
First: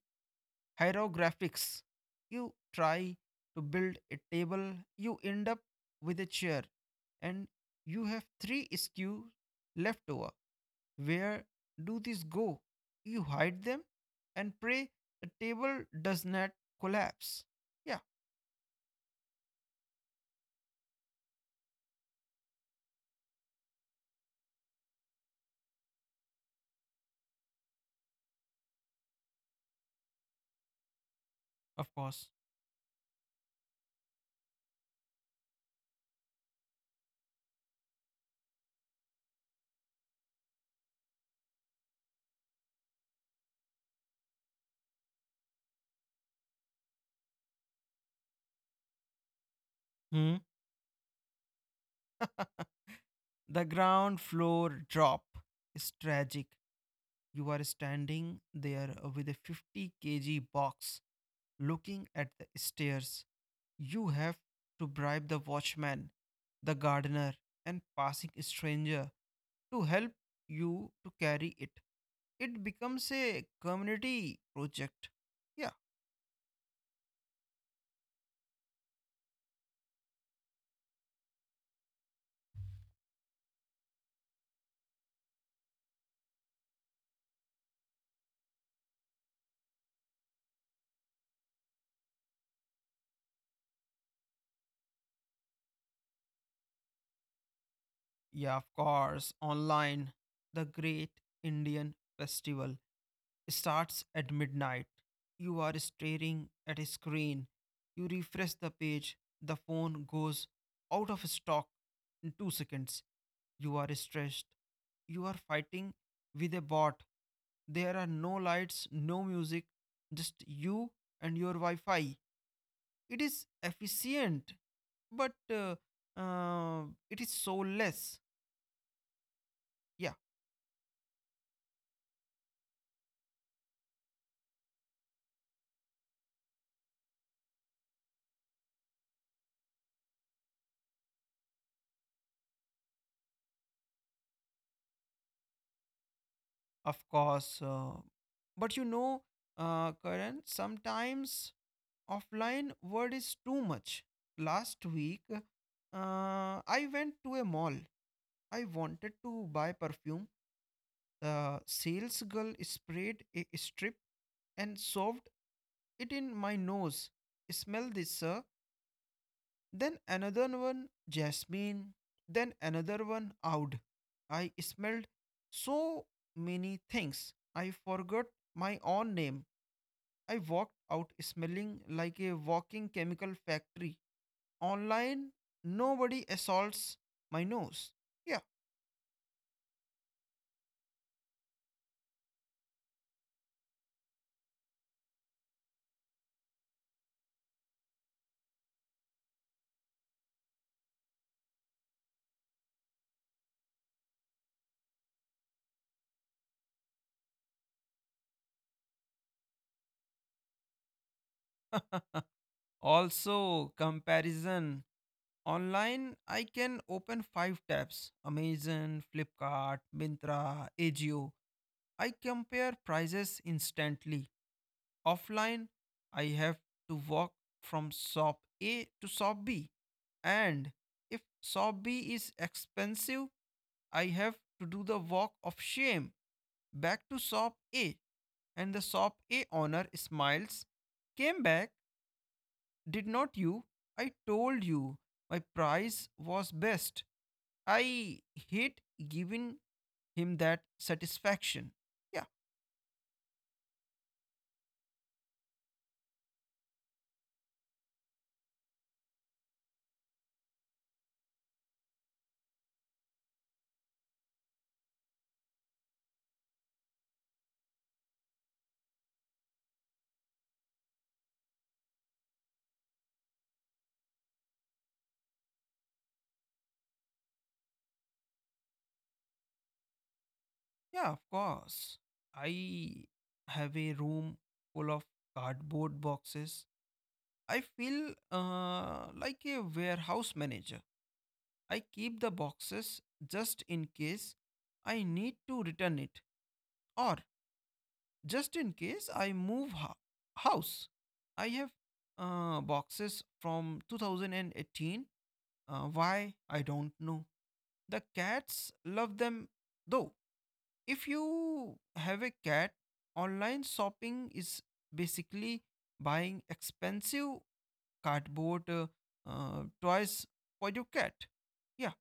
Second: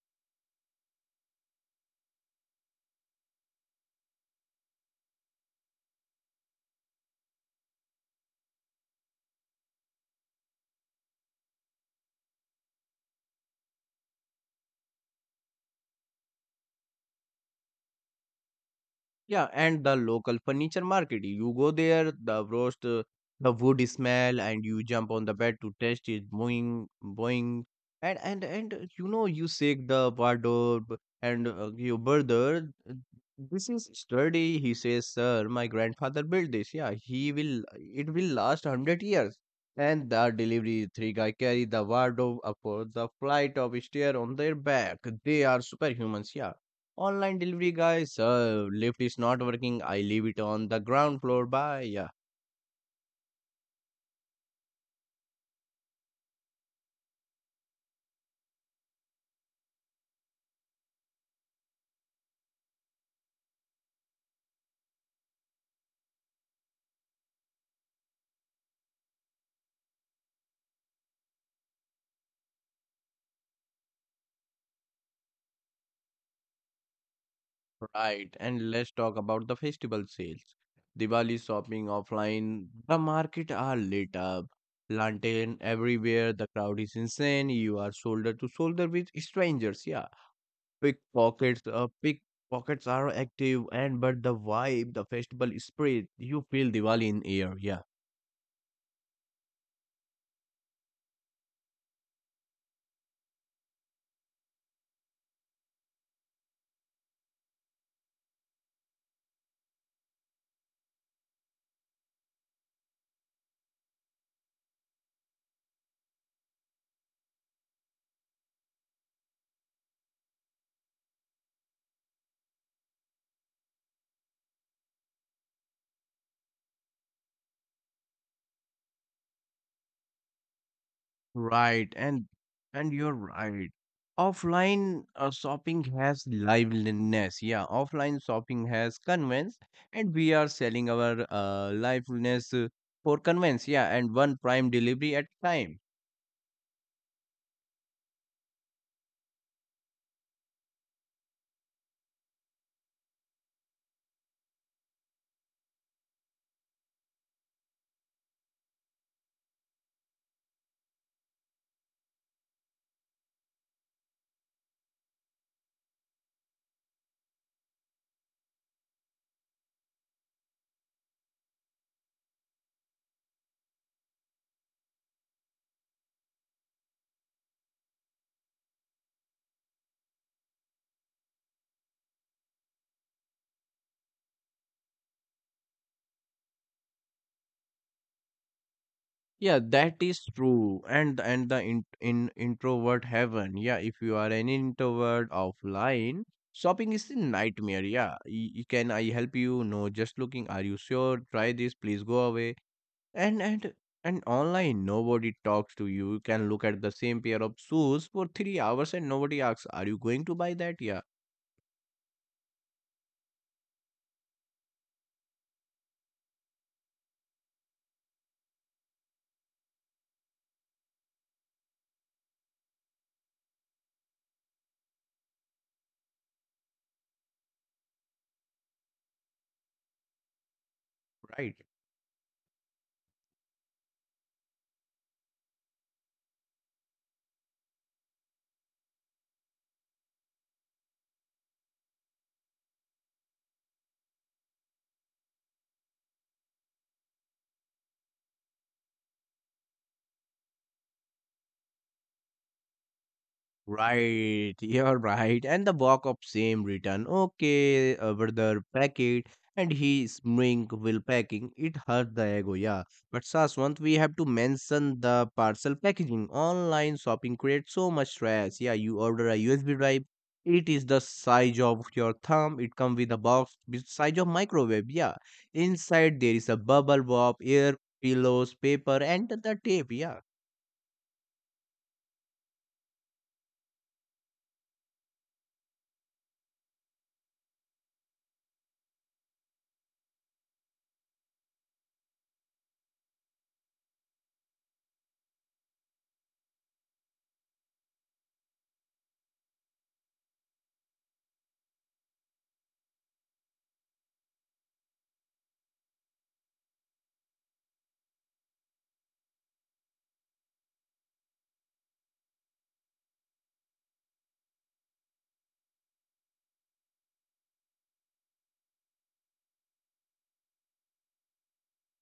[SPEAKER 2] hierographics. You try to build a table, you end up with a chair, and you have three skews left over. Where do these go? You hide them and pray the table does not collapse. Yeah,
[SPEAKER 1] Yeah, and the local furniture market. You go there, the roast, the wood smell, and you jump on the bed to taste it, boing, boing, and you know you shake the wardrobe and
[SPEAKER 2] of
[SPEAKER 1] your
[SPEAKER 2] course.
[SPEAKER 1] brother. uh, This is sturdy, he says, sir. My grandfather built this. Yeah, he will. It will last hundred years. And the delivery three guy carry the wardrobe up for the flight of stair on their back. They are superhumans. Yeah. Online delivery guys, Lyft is not working. I leave it
[SPEAKER 2] Hmm.
[SPEAKER 1] on the ground floor. Bye. Yeah,
[SPEAKER 2] The ground floor drop is tragic. You are standing there with a 50 kg box looking at the stairs. You have to bribe the watchman, the gardener, and passing stranger to help you to carry it. It becomes a community project. Yeah,
[SPEAKER 1] right. And let's talk about the festival sales. Diwali shopping offline. The market are lit up. Lantern everywhere. The crowd is insane. You are shoulder to shoulder with strangers. Yeah, pickpockets. Pickpockets are active. And but the vibe, the festival spirit. You feel Diwali in air. Yeah.
[SPEAKER 2] yeah, of course. Online, the Great Indian Festival starts at midnight. You are staring at a screen. You refresh the page. The phone goes out of stock in 2 seconds. You are stressed. You are fighting with a bot. There are no lights, no music, just you and your Wi Fi. It is efficient, but uh, it is soulless. Yeah,
[SPEAKER 1] Right, and you're right. Offline shopping has liveliness. Yeah, offline shopping has convenience, and we are selling our liveliness for convenience. Yeah, and one prime delivery at time.
[SPEAKER 2] of course. But Karan, sometimes offline word is too much. Last week, I went to a mall. I wanted to buy perfume. The sales girl sprayed a strip and shoved it in my nose. Smell this, sir. Then another one, jasmine. Then another one, oud. I smelled so many things. I forgot my own name. I walked out smelling like a walking chemical factory. Online, nobody assaults my nose. Yeah.
[SPEAKER 1] Yeah, that is true. And the in introvert heaven. Yeah, if you are an introvert offline, shopping is a nightmare. Yeah, can I help you? No, just looking. Are you sure? Try this. Please go away. And and and online, nobody talks to you. You can look at the same pair of shoes for 3 hours and nobody asks, "Are you going to buy that?" Yeah,
[SPEAKER 2] Also, comparison. Online, I can open five tabs: Amazon, Flipkart, Mintra, Agio. I compare prices instantly. Offline, I have to walk from shop A to shop B. And if
[SPEAKER 1] right.
[SPEAKER 2] shop B is expensive, I have to do the walk of shame back to shop A. And the shop A owner smiles. Came back, did not you? I told you my price was best. I hate giving him that satisfaction. Yeah,
[SPEAKER 1] Right, you're right. And the box of same return. Okay, brother, pack it. And he smring will packing. It hurt the ego, yeah. But Saswant, we have to mention the parcel packaging. Online shopping creates so much stress. Yeah, you order a USB drive. It is the size of your thumb. It come with a box with size of microwave. Yeah. Inside there is a bubble wrap, air pillows, paper, and the tape. Yeah.
[SPEAKER 2] yeah, of course. I have a room full of cardboard boxes. I feel like a warehouse manager. I keep the boxes just in case I need to return it, or just in case house. I have boxes from 2018. Why? I don't know. The cats love them though. If you have a cat, online shopping is basically buying expensive cardboard toys for your cat. Yeah,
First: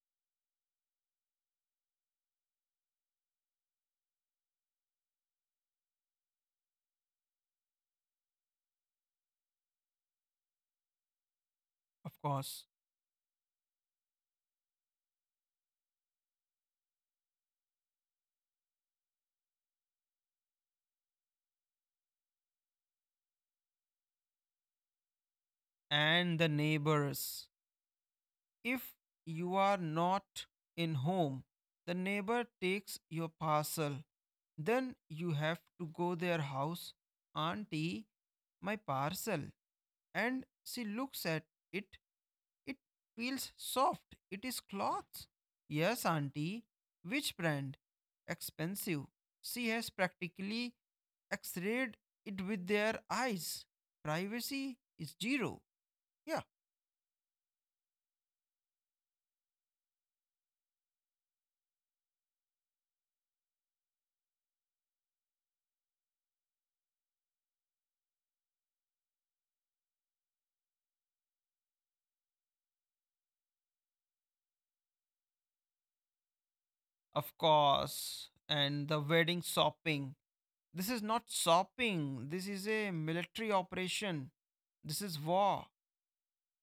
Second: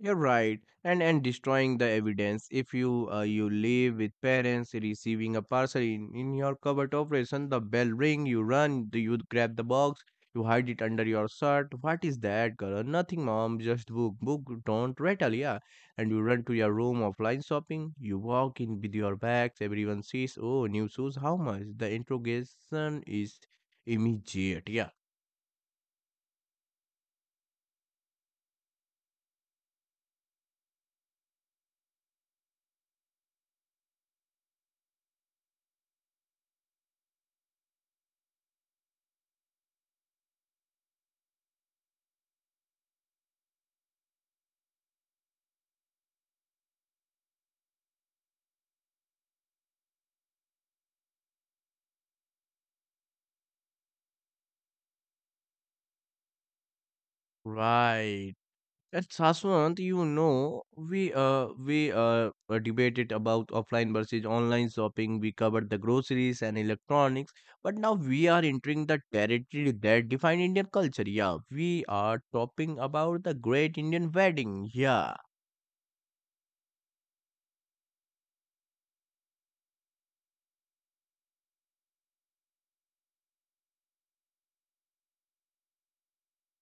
[SPEAKER 1] You're right, and destroying the evidence. If you you live with parents, receiving a parcel in your cupboard operation, the bell ring, you run, do you grab the box, you hide it under your shirt. What
[SPEAKER 2] of
[SPEAKER 1] is that,
[SPEAKER 2] course.
[SPEAKER 1] girl? Nothing, mom. Just book, book. Don't rattle, yeah. And you run to your room offline shopping. You walk in with your bags. Everyone sees, oh, new shoes. How much? The interrogation is immediate, yeah.
[SPEAKER 2] And the neighbors. If you are not in home, the neighbor takes your parcel. Then you have to go their house. Auntie, my parcel. And she looks at it. It feels soft. It is cloth. Yes, auntie. Which brand? Expensive. She has practically x-rayed it with their eyes. Privacy is zero. Yeah.
[SPEAKER 1] Right. At Saswant, you know, we debated about offline versus online shopping. We covered the groceries and electronics, but now we are entering the territory that define Indian culture. Yeah, we are talking about the great Indian wedding. Yeah.
[SPEAKER 2] Of course. And the wedding shopping. This is not shopping. This is a military operation. This is war.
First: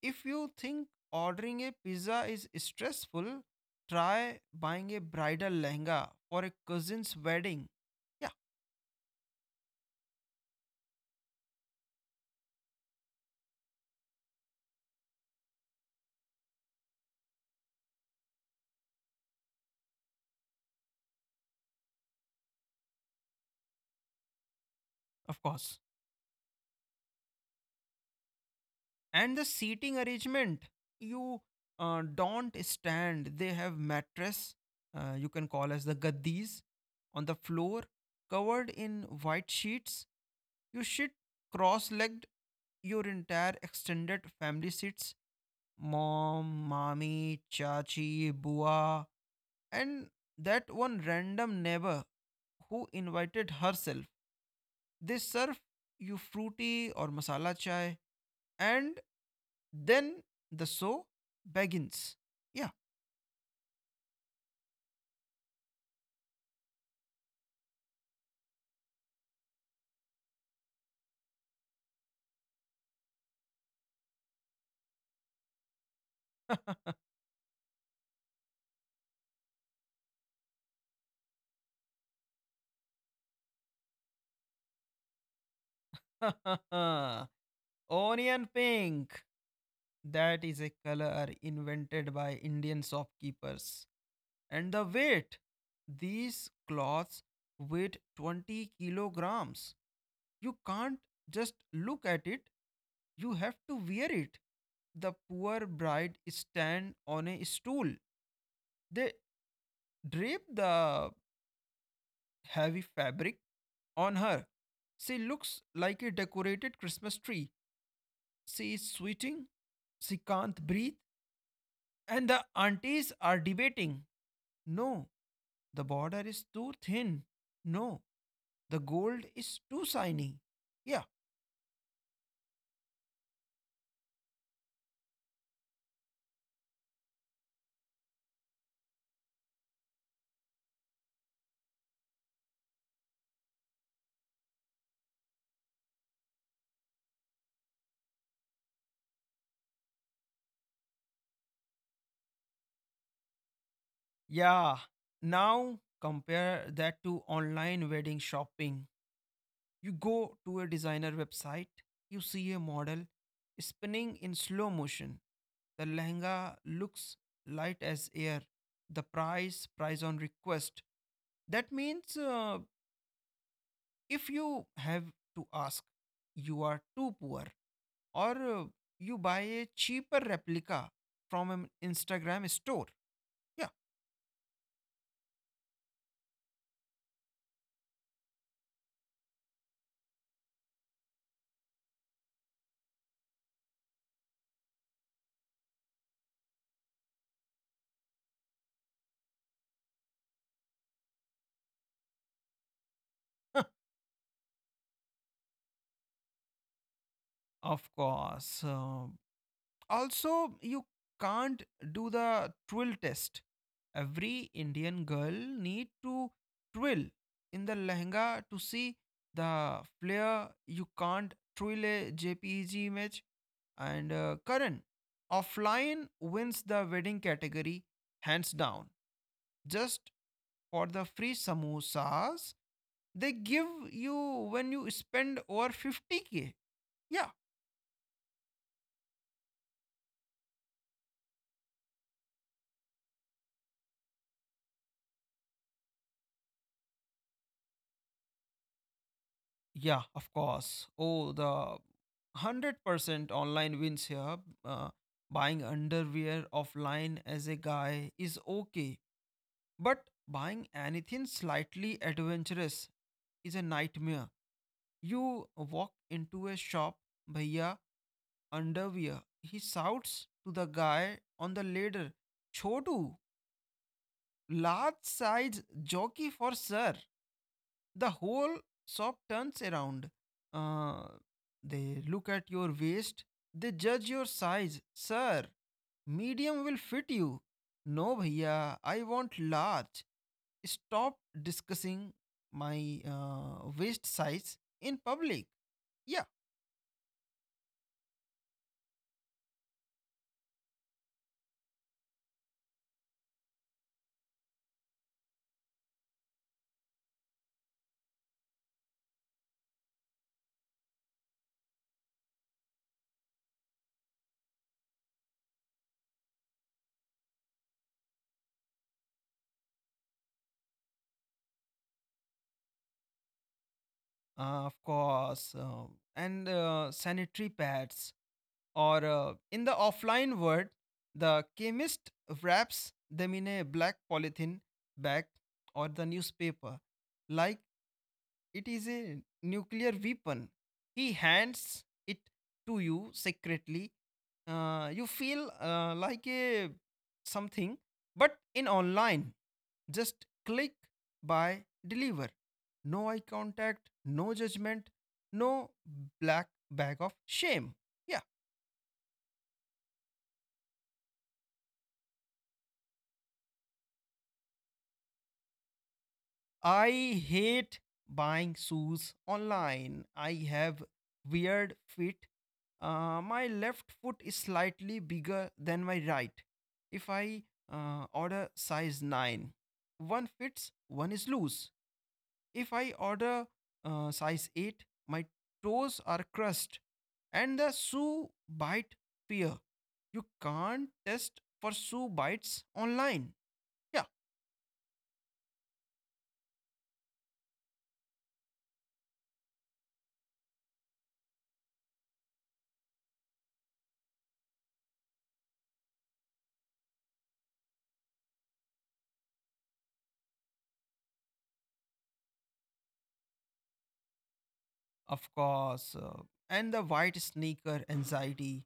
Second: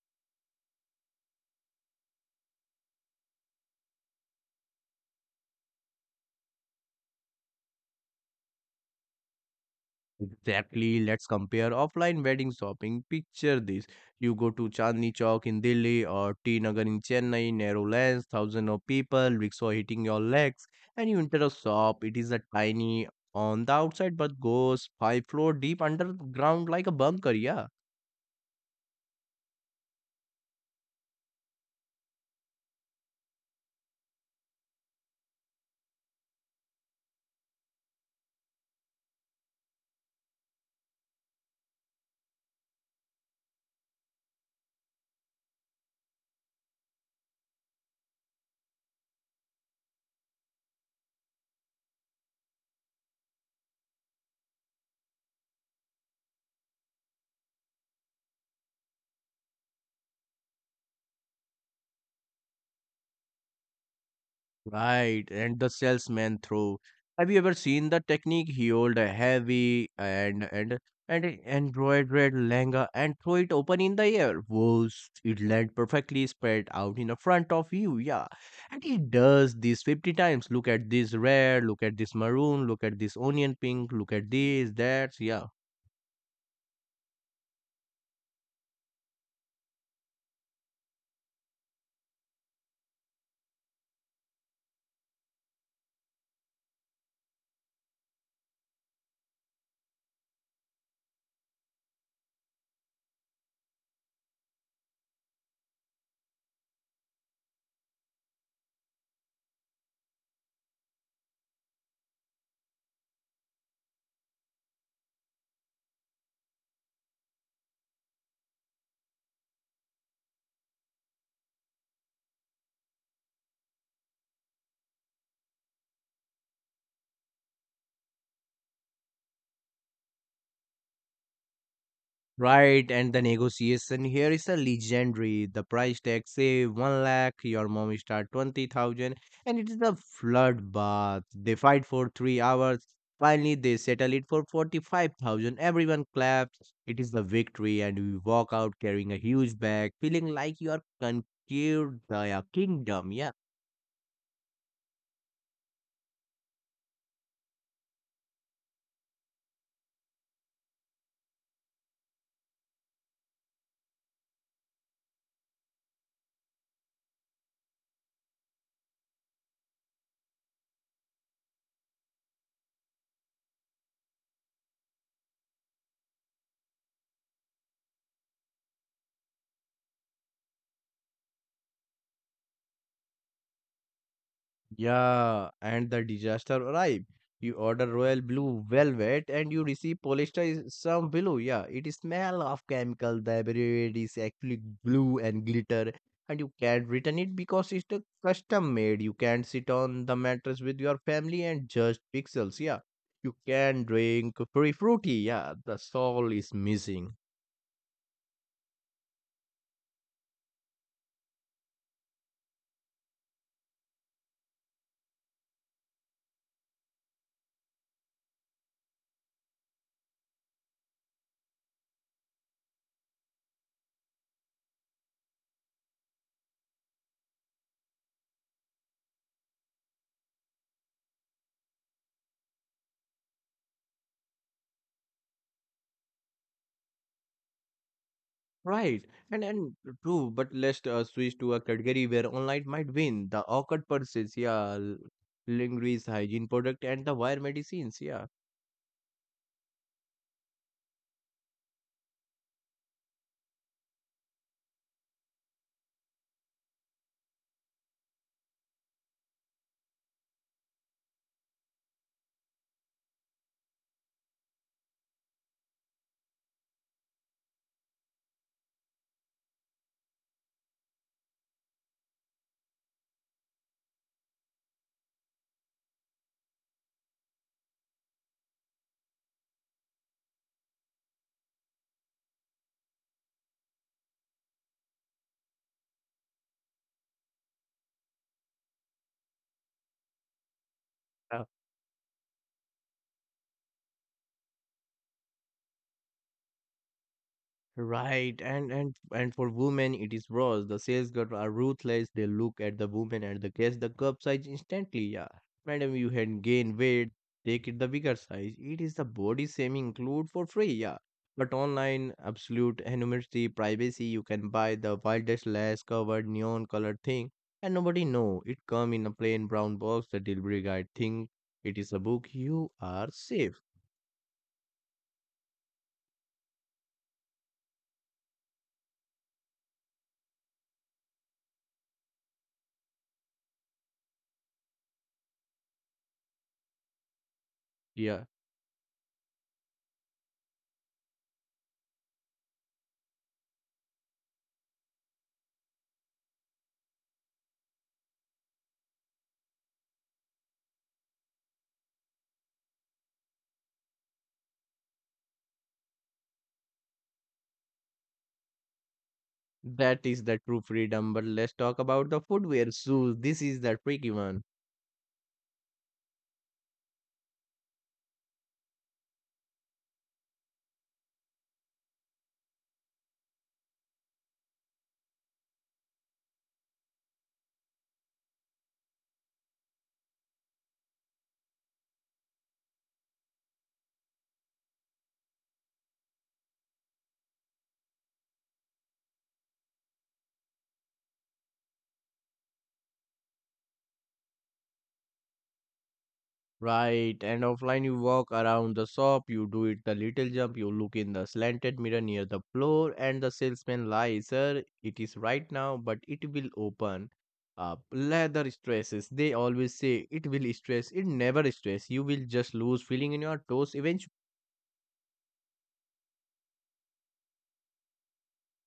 [SPEAKER 2] If you think ordering a pizza is stressful, try buying a bridal lehenga for a cousin's wedding. Yeah,
[SPEAKER 1] Exactly. Let's compare offline wedding shopping. Picture this. You go to Chandni Chowk in Delhi or T Nagar in Chennai, narrow lanes, thousands of people, rickshaw hitting your legs, and you enter a shop. It is a tiny on the outside but goes five
[SPEAKER 2] of
[SPEAKER 1] floor
[SPEAKER 2] course.
[SPEAKER 1] deep underground like a bunker, yeah.
[SPEAKER 2] And the seating arrangement. You don't stand. They have mattress, you can call as the gaddis, on the floor, covered in white sheets. You sit cross-legged. Your entire extended family sits: mom, mommy, chachi, bua, and that one random neighbor who invited herself. They serve you fruity or masala chai, and then the show begins. Yeah.
[SPEAKER 1] Right, and the salesman throw. Have you ever seen the technique? He hold a heavy and a embroidered lehenga and throw it open in the air. Whoosh! It land perfectly spread out in the front of you. Yeah, and he does this 50 times. Look at this red. Look at this maroon. Look at this onion pink. Look at this that. Yeah.
[SPEAKER 2] Onion pink. That is a color invented by Indian shopkeepers. And the weight. These cloths weight 20 kilograms. You can't just look at it, you have to wear it. The poor bride stand on a stool. They drape the heavy fabric on her. She looks like a decorated Christmas tree. She is sweating. She can't breathe. And the aunties are debating. No, the border is too thin. No, the gold is too shiny. Yeah,
[SPEAKER 1] Right, and the negotiation here is a legendary. The price tag say one lakh, your mom start 20,000, and it is a flood bath. They fight for 3 hours. Finally, they settle it for 45,000. Everyone claps. It is the victory, and we walk out carrying a huge bag, feeling like you are conquered the kingdom. Yeah.
[SPEAKER 2] yeah. Now compare that to online wedding shopping. You go to a designer website, you see a model spinning in slow motion. The lehenga looks light as air. The price, price on request. That means if you have to ask, you are too poor, or you buy a cheaper replica from an Instagram store. Yeah.
[SPEAKER 1] Yeah, and the disaster arrived. You order royal blue velvet and you receive polyester is some blue. Yeah, it smell of chemical. The bread is actually blue and glitter, and you can't return it because it's the custom made. You can't sit on the mattress with your family and just pixels. Yeah, you can drink free fruity. Yeah, the soul is missing.
[SPEAKER 2] Of course. Also you can't do the twill test. Every Indian girl need to twill in the lehenga to see the flare. You can't twill a jpeg image. And Karan, offline wins the wedding category, hands down, just for the free samosas they give you when you spend over 50k. Yeah.
[SPEAKER 1] Right, and true, but let's switch to a category where online might win the awkward purses, yeah, lingerie, hygiene product, and the wire medicines, yeah.
[SPEAKER 2] Yeah, of course. Oh, the 100% online wins here. Uh, buying underwear offline as a guy is okay, but buying anything slightly adventurous is a nightmare. You walk into a shop. Bhaiya, underwear. He shouts to the guy on the ladder, "Chodu, large size jockey for sir." The whole shop turns around. Uh, they look at your waist, they judge your size. Sir, medium will fit you. No, bhaiya, I want large. Stop discussing my waist size in public. Yeah,
[SPEAKER 1] Right, and for women it is worse. The sales girls are ruthless. They look at the woman and the guess the cup size instantly. Yeah, madam, you had gained weight. Take it the bigger size. It is the body shaming include for free. Yeah, but online absolute anonymity, privacy. You can buy the wildest lace covered neon colored thing, and nobody know it come in a plain brown box. The delivery guy think it is a book. You are safe.
[SPEAKER 2] of course. And sanitary pads. Or in the offline world, the chemist wraps them in a black polythene bag or the newspaper, like
[SPEAKER 1] Yeah.
[SPEAKER 2] it is a nuclear weapon. He hands it to you secretly. You feel like a something, but in online, just click, buy, deliver. No eye contact, no judgment, no black bag of shame. Yeah.
[SPEAKER 1] That is the true freedom, but let's talk about the footwear shoes. This is the tricky one.
[SPEAKER 2] I hate buying shoes online. I have weird feet. My left foot is slightly bigger than my right. If I order size 9, one fits, one is loose. If I order size 8, my toes are crushed, and the shoe bite fear. You can't test for shoe bites online. Yeah.
[SPEAKER 1] Right, and offline you walk around the shop, you do it the little jump, you look in the slanted mirror near the floor, and the salesman lies, sir, it is right now, but it will open up. Leather stresses, they always say it will stress, it never stress. You will just lose feeling in your toes eventually.
[SPEAKER 2] Of course. And the white sneaker anxiety.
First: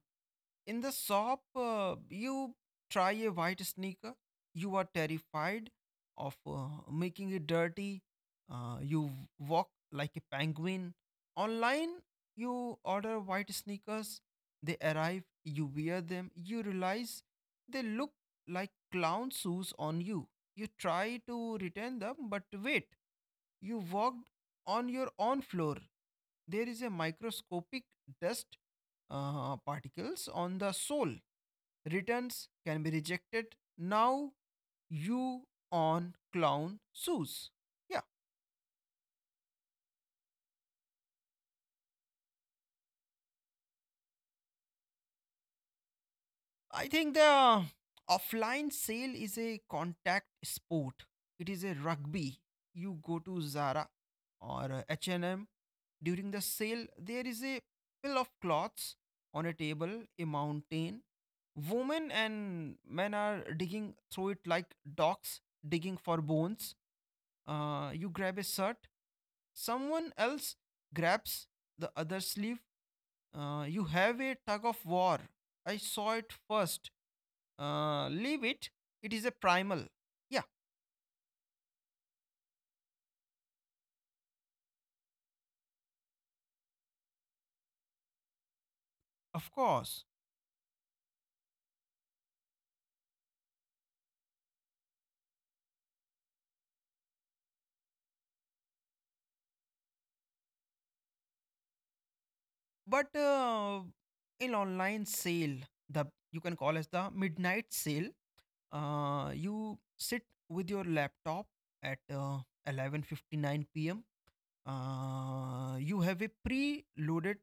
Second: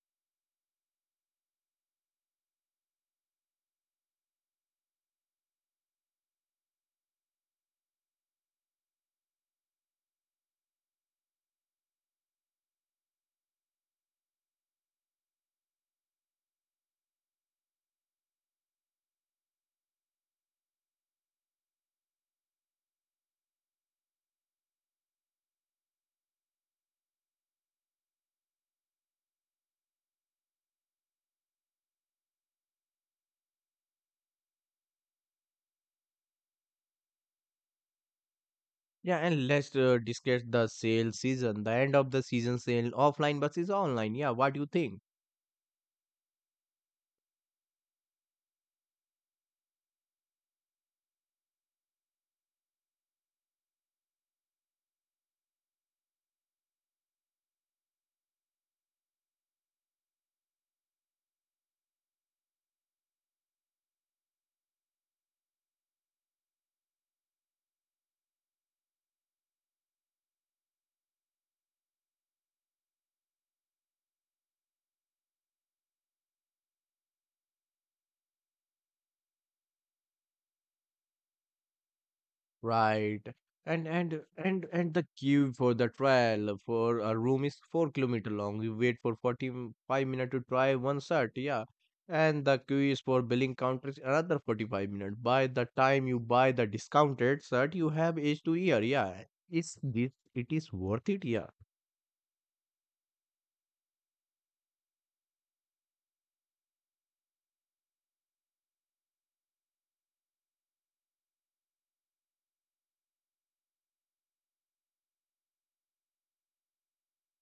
[SPEAKER 2] In the shop, you try a white sneaker, you are terrified of making it dirty. You walk like a penguin. Online, you order white sneakers, they arrive, you wear them, you realize they look like clown shoes on you. You try to return them, but wait. You walked on your own floor. There is a microscopic dust particles on the sole. Returns can be rejected. Now you on clown shoes. Yeah.
[SPEAKER 1] Yeah, and let's discuss the sale season, the end of the season sale, offline versus online. Yeah, what do you think?
[SPEAKER 2] I think the offline sale is a contact sport. It is a rugby. You go to Zara or H&M during the sale. There is a pile of cloths on a table, a mountain. Women and men are digging through it like dogs digging for bones. You grab a shirt, someone else grabs the other sleeve. You have a tug of war. I saw it first, leave it. It is a primal. Yeah,
[SPEAKER 1] Right. And the queue for the trial for a room is 4 kilometer long. You wait for
[SPEAKER 2] of
[SPEAKER 1] forty
[SPEAKER 2] course.
[SPEAKER 1] five minutes to try one set, yeah. And the queue is for billing counters another 45 minutes. By the time you buy the discounted set, you have age to year, yeah. Is this it is worth it, yeah.
[SPEAKER 2] But in online sale, the you can call as the midnight sale. You sit with your laptop at 11:59 p.m. You have a pre-loaded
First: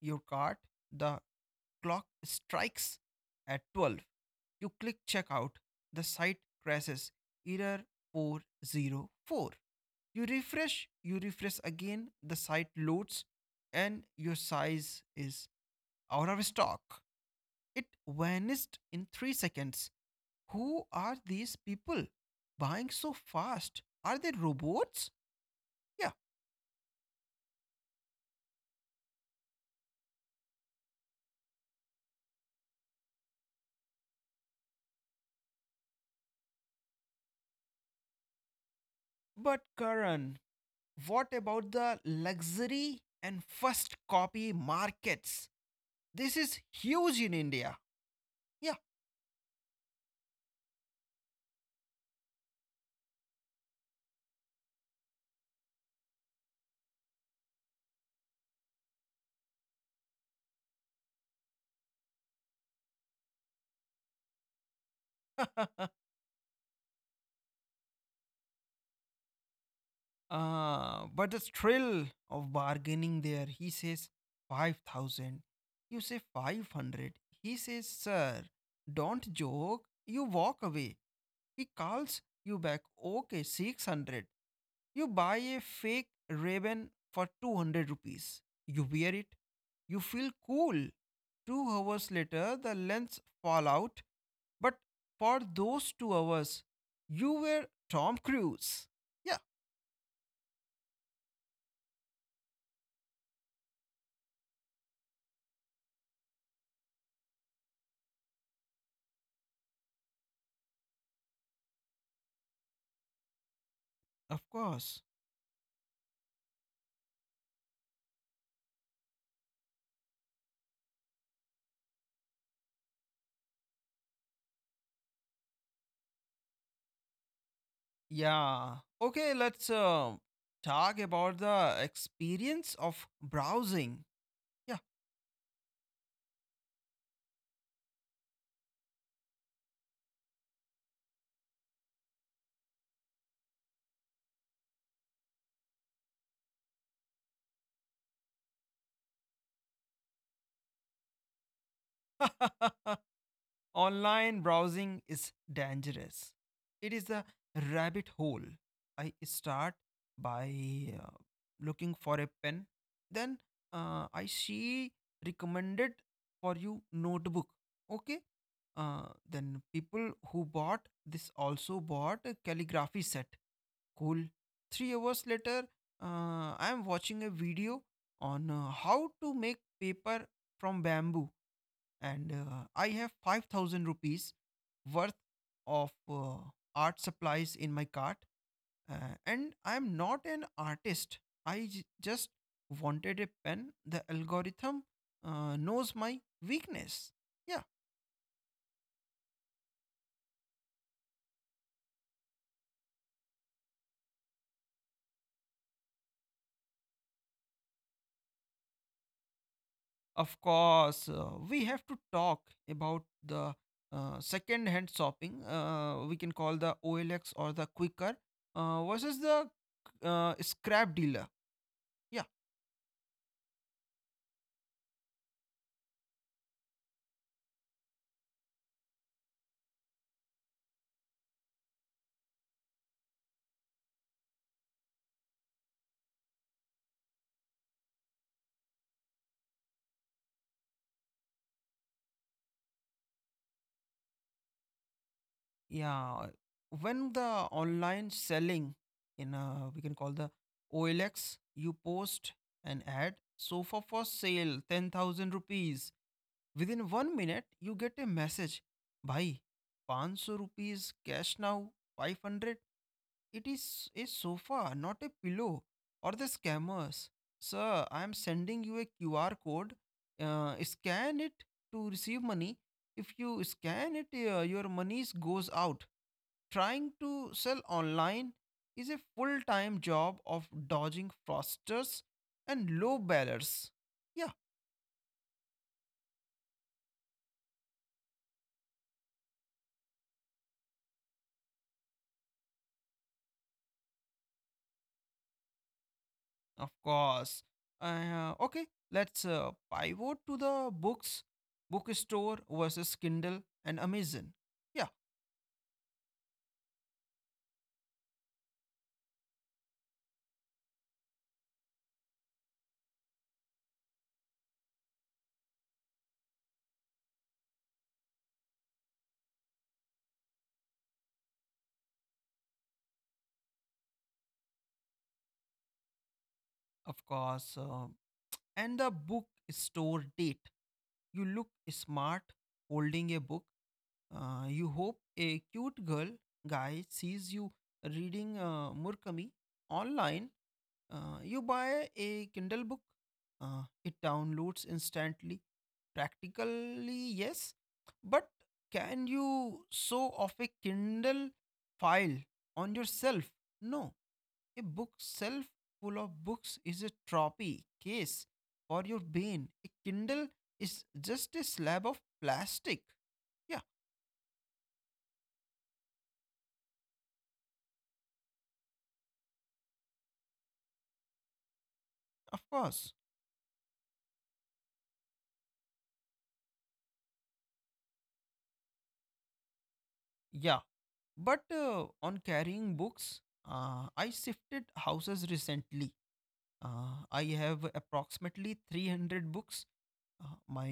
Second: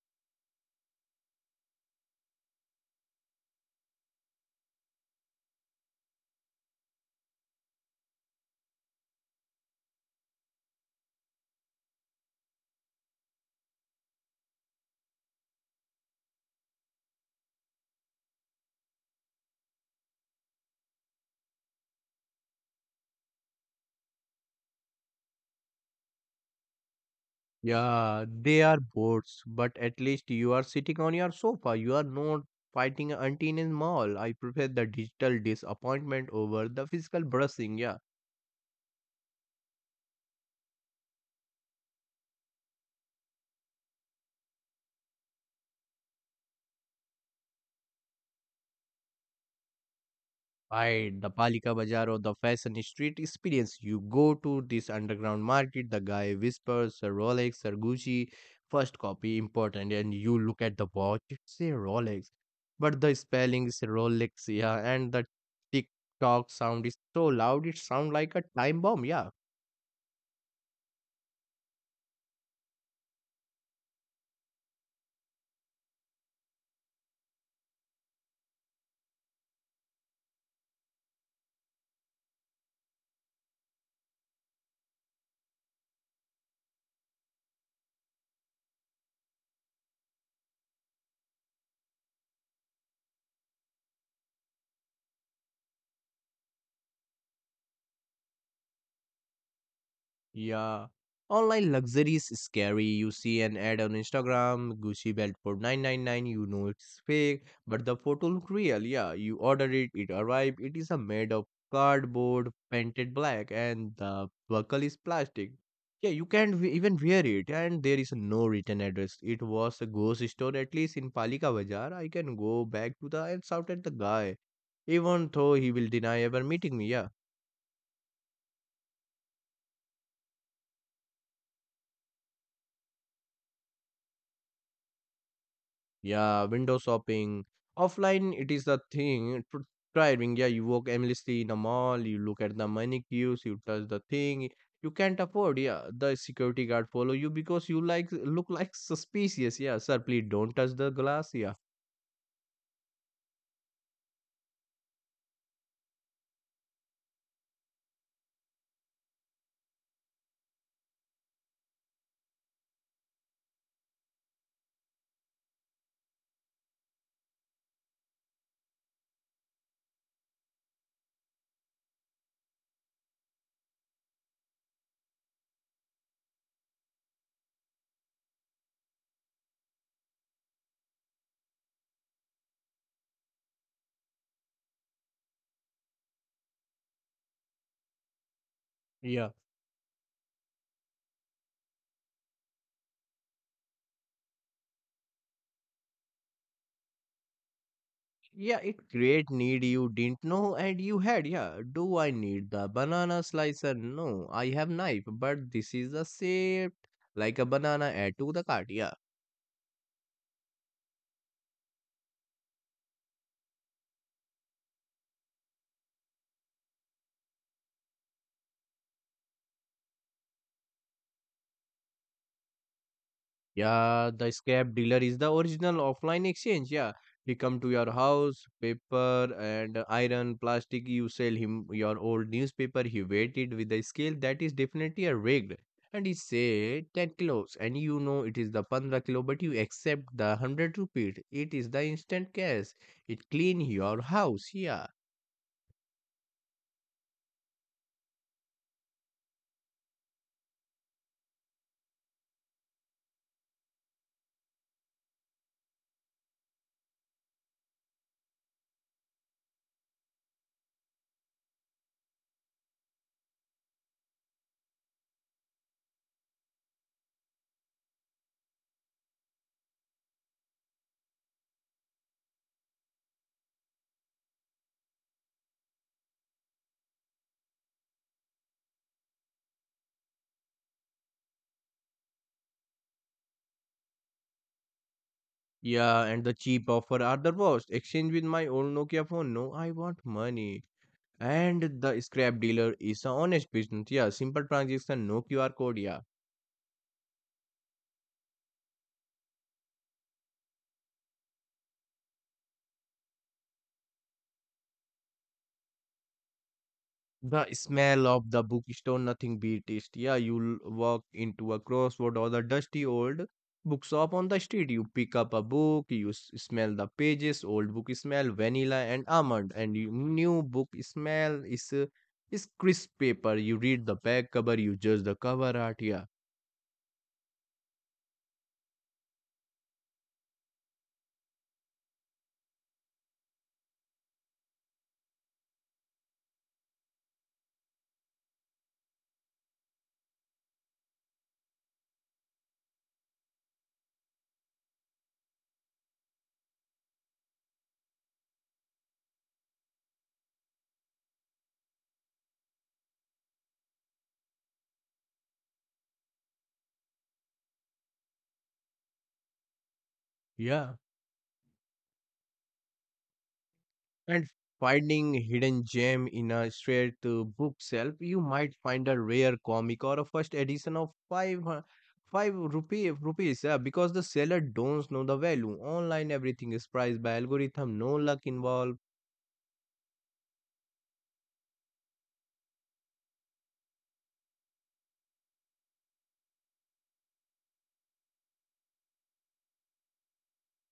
[SPEAKER 2] your cart. The clock strikes at 12, you click checkout. The site crashes error 404. You refresh again, the site loads, and your size is out of stock. It vanished in 3 seconds. Who are these people buying so fast? Are they robots? Yeah,
[SPEAKER 1] Yeah, they are boards, but at least you are sitting on your sofa. You are not fighting an auntie in a mall. I prefer the digital disappointment over the physical brushing, yeah.
[SPEAKER 2] but Karan, what about the luxury and first copy markets? This is huge in India. Yeah.
[SPEAKER 1] Right, the Palika Bazaar or the fashion street experience. You go to this underground market, the guy whispers a Rolex or Gucci, first copy important, and you look at the watch, it say Rolex, but the spelling is Rolex, yeah, and the TikTok sound is so loud, it sound like a time bomb, yeah.
[SPEAKER 2] Ah, but the thrill of bargaining there. He says 5,000. You say 500. He says, Sir, don't joke. You walk away. He calls you back, okay, 600. You buy a fake Raven for 200 rupees. You wear it. You feel cool. 2 hours later, the lens fall out. But for those 2 hours, you were Tom Cruise. Yeah,
[SPEAKER 1] Yeah. Online luxuries is scary. You see an ad on Instagram, Gucci belt for 999, you know it's fake, but the photo look real. Yeah, you order it, it arrived. It is a made of cardboard, painted black, and the
[SPEAKER 2] of
[SPEAKER 1] buckle is
[SPEAKER 2] course.
[SPEAKER 1] plastic. Yeah, you can't even wear it, and there is no written address. It was a ghost store, at least in Palika Bazaar. I can go back to the and shout at the guy, even though he will deny ever meeting me. Yeah.
[SPEAKER 2] Yeah. Okay, let's talk about the experience of browsing.
[SPEAKER 1] Yeah, window shopping. Offline, it is the thing. Driving, yeah, you walk aimlessly in a mall, you look at the mannequins, you touch the thing you can't afford. Yeah, the security guard follow you because you like look like suspicious. Yeah, sir, please don't touch the glass. Yeah,
[SPEAKER 2] Yeah. Online browsing is dangerous. It is a rabbit hole. I start by uh, looking for a pen. Then I see recommended for you notebook. Okay. Then people who bought this also bought a calligraphy set. Cool. 3 hours later, I am watching a video on how to make paper from bamboo, and I have 5,000 rupees worth of art supplies in my cart.
[SPEAKER 1] yeah,
[SPEAKER 2] And I'm not an artist. I just wanted a pen. The algorithm knows my weakness. Yeah,
[SPEAKER 1] yeah. It create need you didn't know and you had. Yeah, do I need the banana slicer? No, I have knife, but this is a shape like a banana. Add to the cart. Yeah.
[SPEAKER 2] of course, we have to talk about the second hand shopping. We can call the OLX or the Quicker versus the scrap dealer. Yeah.
[SPEAKER 1] Yeah, the scrap dealer is the original offline exchange. Yeah, he come to your house, paper and iron, plastic. You sell him your old newspaper. He weighed it with the scale that is definitely a rigged, and he say 10 kilos, and you know it is the 15 kilo, but you accept the 100 rupees. It is the instant cash. It clean your house. Yeah.
[SPEAKER 2] Yeah, when the online selling in, we can call the OLX, you post an ad, sofa for sale, 10,000 rupees. Within 1 minute, you get a message, bhai, 500 rupees cash now, 500. It is a sofa, not a pillow or the scammers. Sir, I am sending you a QR code. Scan it to receive money. If you scan it, your money goes out trying to sell online is a full time job of dodging fraudsters and low ballers. Yeah,
[SPEAKER 1] Yeah, and the cheap offer are the worst. Exchange with my old Nokia phone. No, I want money. And the scrap dealer is a honest business. Yeah, simple transaction, no QR code. Yeah,
[SPEAKER 2] of course. Okay, let's pivot to the books, bookstore versus Kindle and Amazon. Yeah,
[SPEAKER 1] the smell of the bookstore, nothing beat it. Yeah, you'll walk into a crossroad or the dusty old bookshop on the street. You pick up a book, you smell the pages, old book smell, vanilla and almond, and you, new book smell is crisp paper. You read the back cover, you judge the cover art. Yeah,
[SPEAKER 2] of course. And the bookstore date. You look smart holding a book. You hope a cute girl guy sees you reading Murakami online. You buy a Kindle book, it downloads instantly. Practically, yes, but can you sew off a Kindle file on yourself? No, a bookshelf full of books is a trophy case for your brain. A Kindle
[SPEAKER 1] yeah.
[SPEAKER 2] is just a slab of plastic. Yeah,
[SPEAKER 1] And finding hidden gem in a straight bookshelf, you might find a rare comic or a first edition of five
[SPEAKER 2] of
[SPEAKER 1] rupee
[SPEAKER 2] course.
[SPEAKER 1] rupees. Yeah, because the seller don't know the value. Online, everything is priced by algorithm. No luck involved.
[SPEAKER 2] Yeah, but on carrying books, I shifted houses recently. I have approximately 300 books. My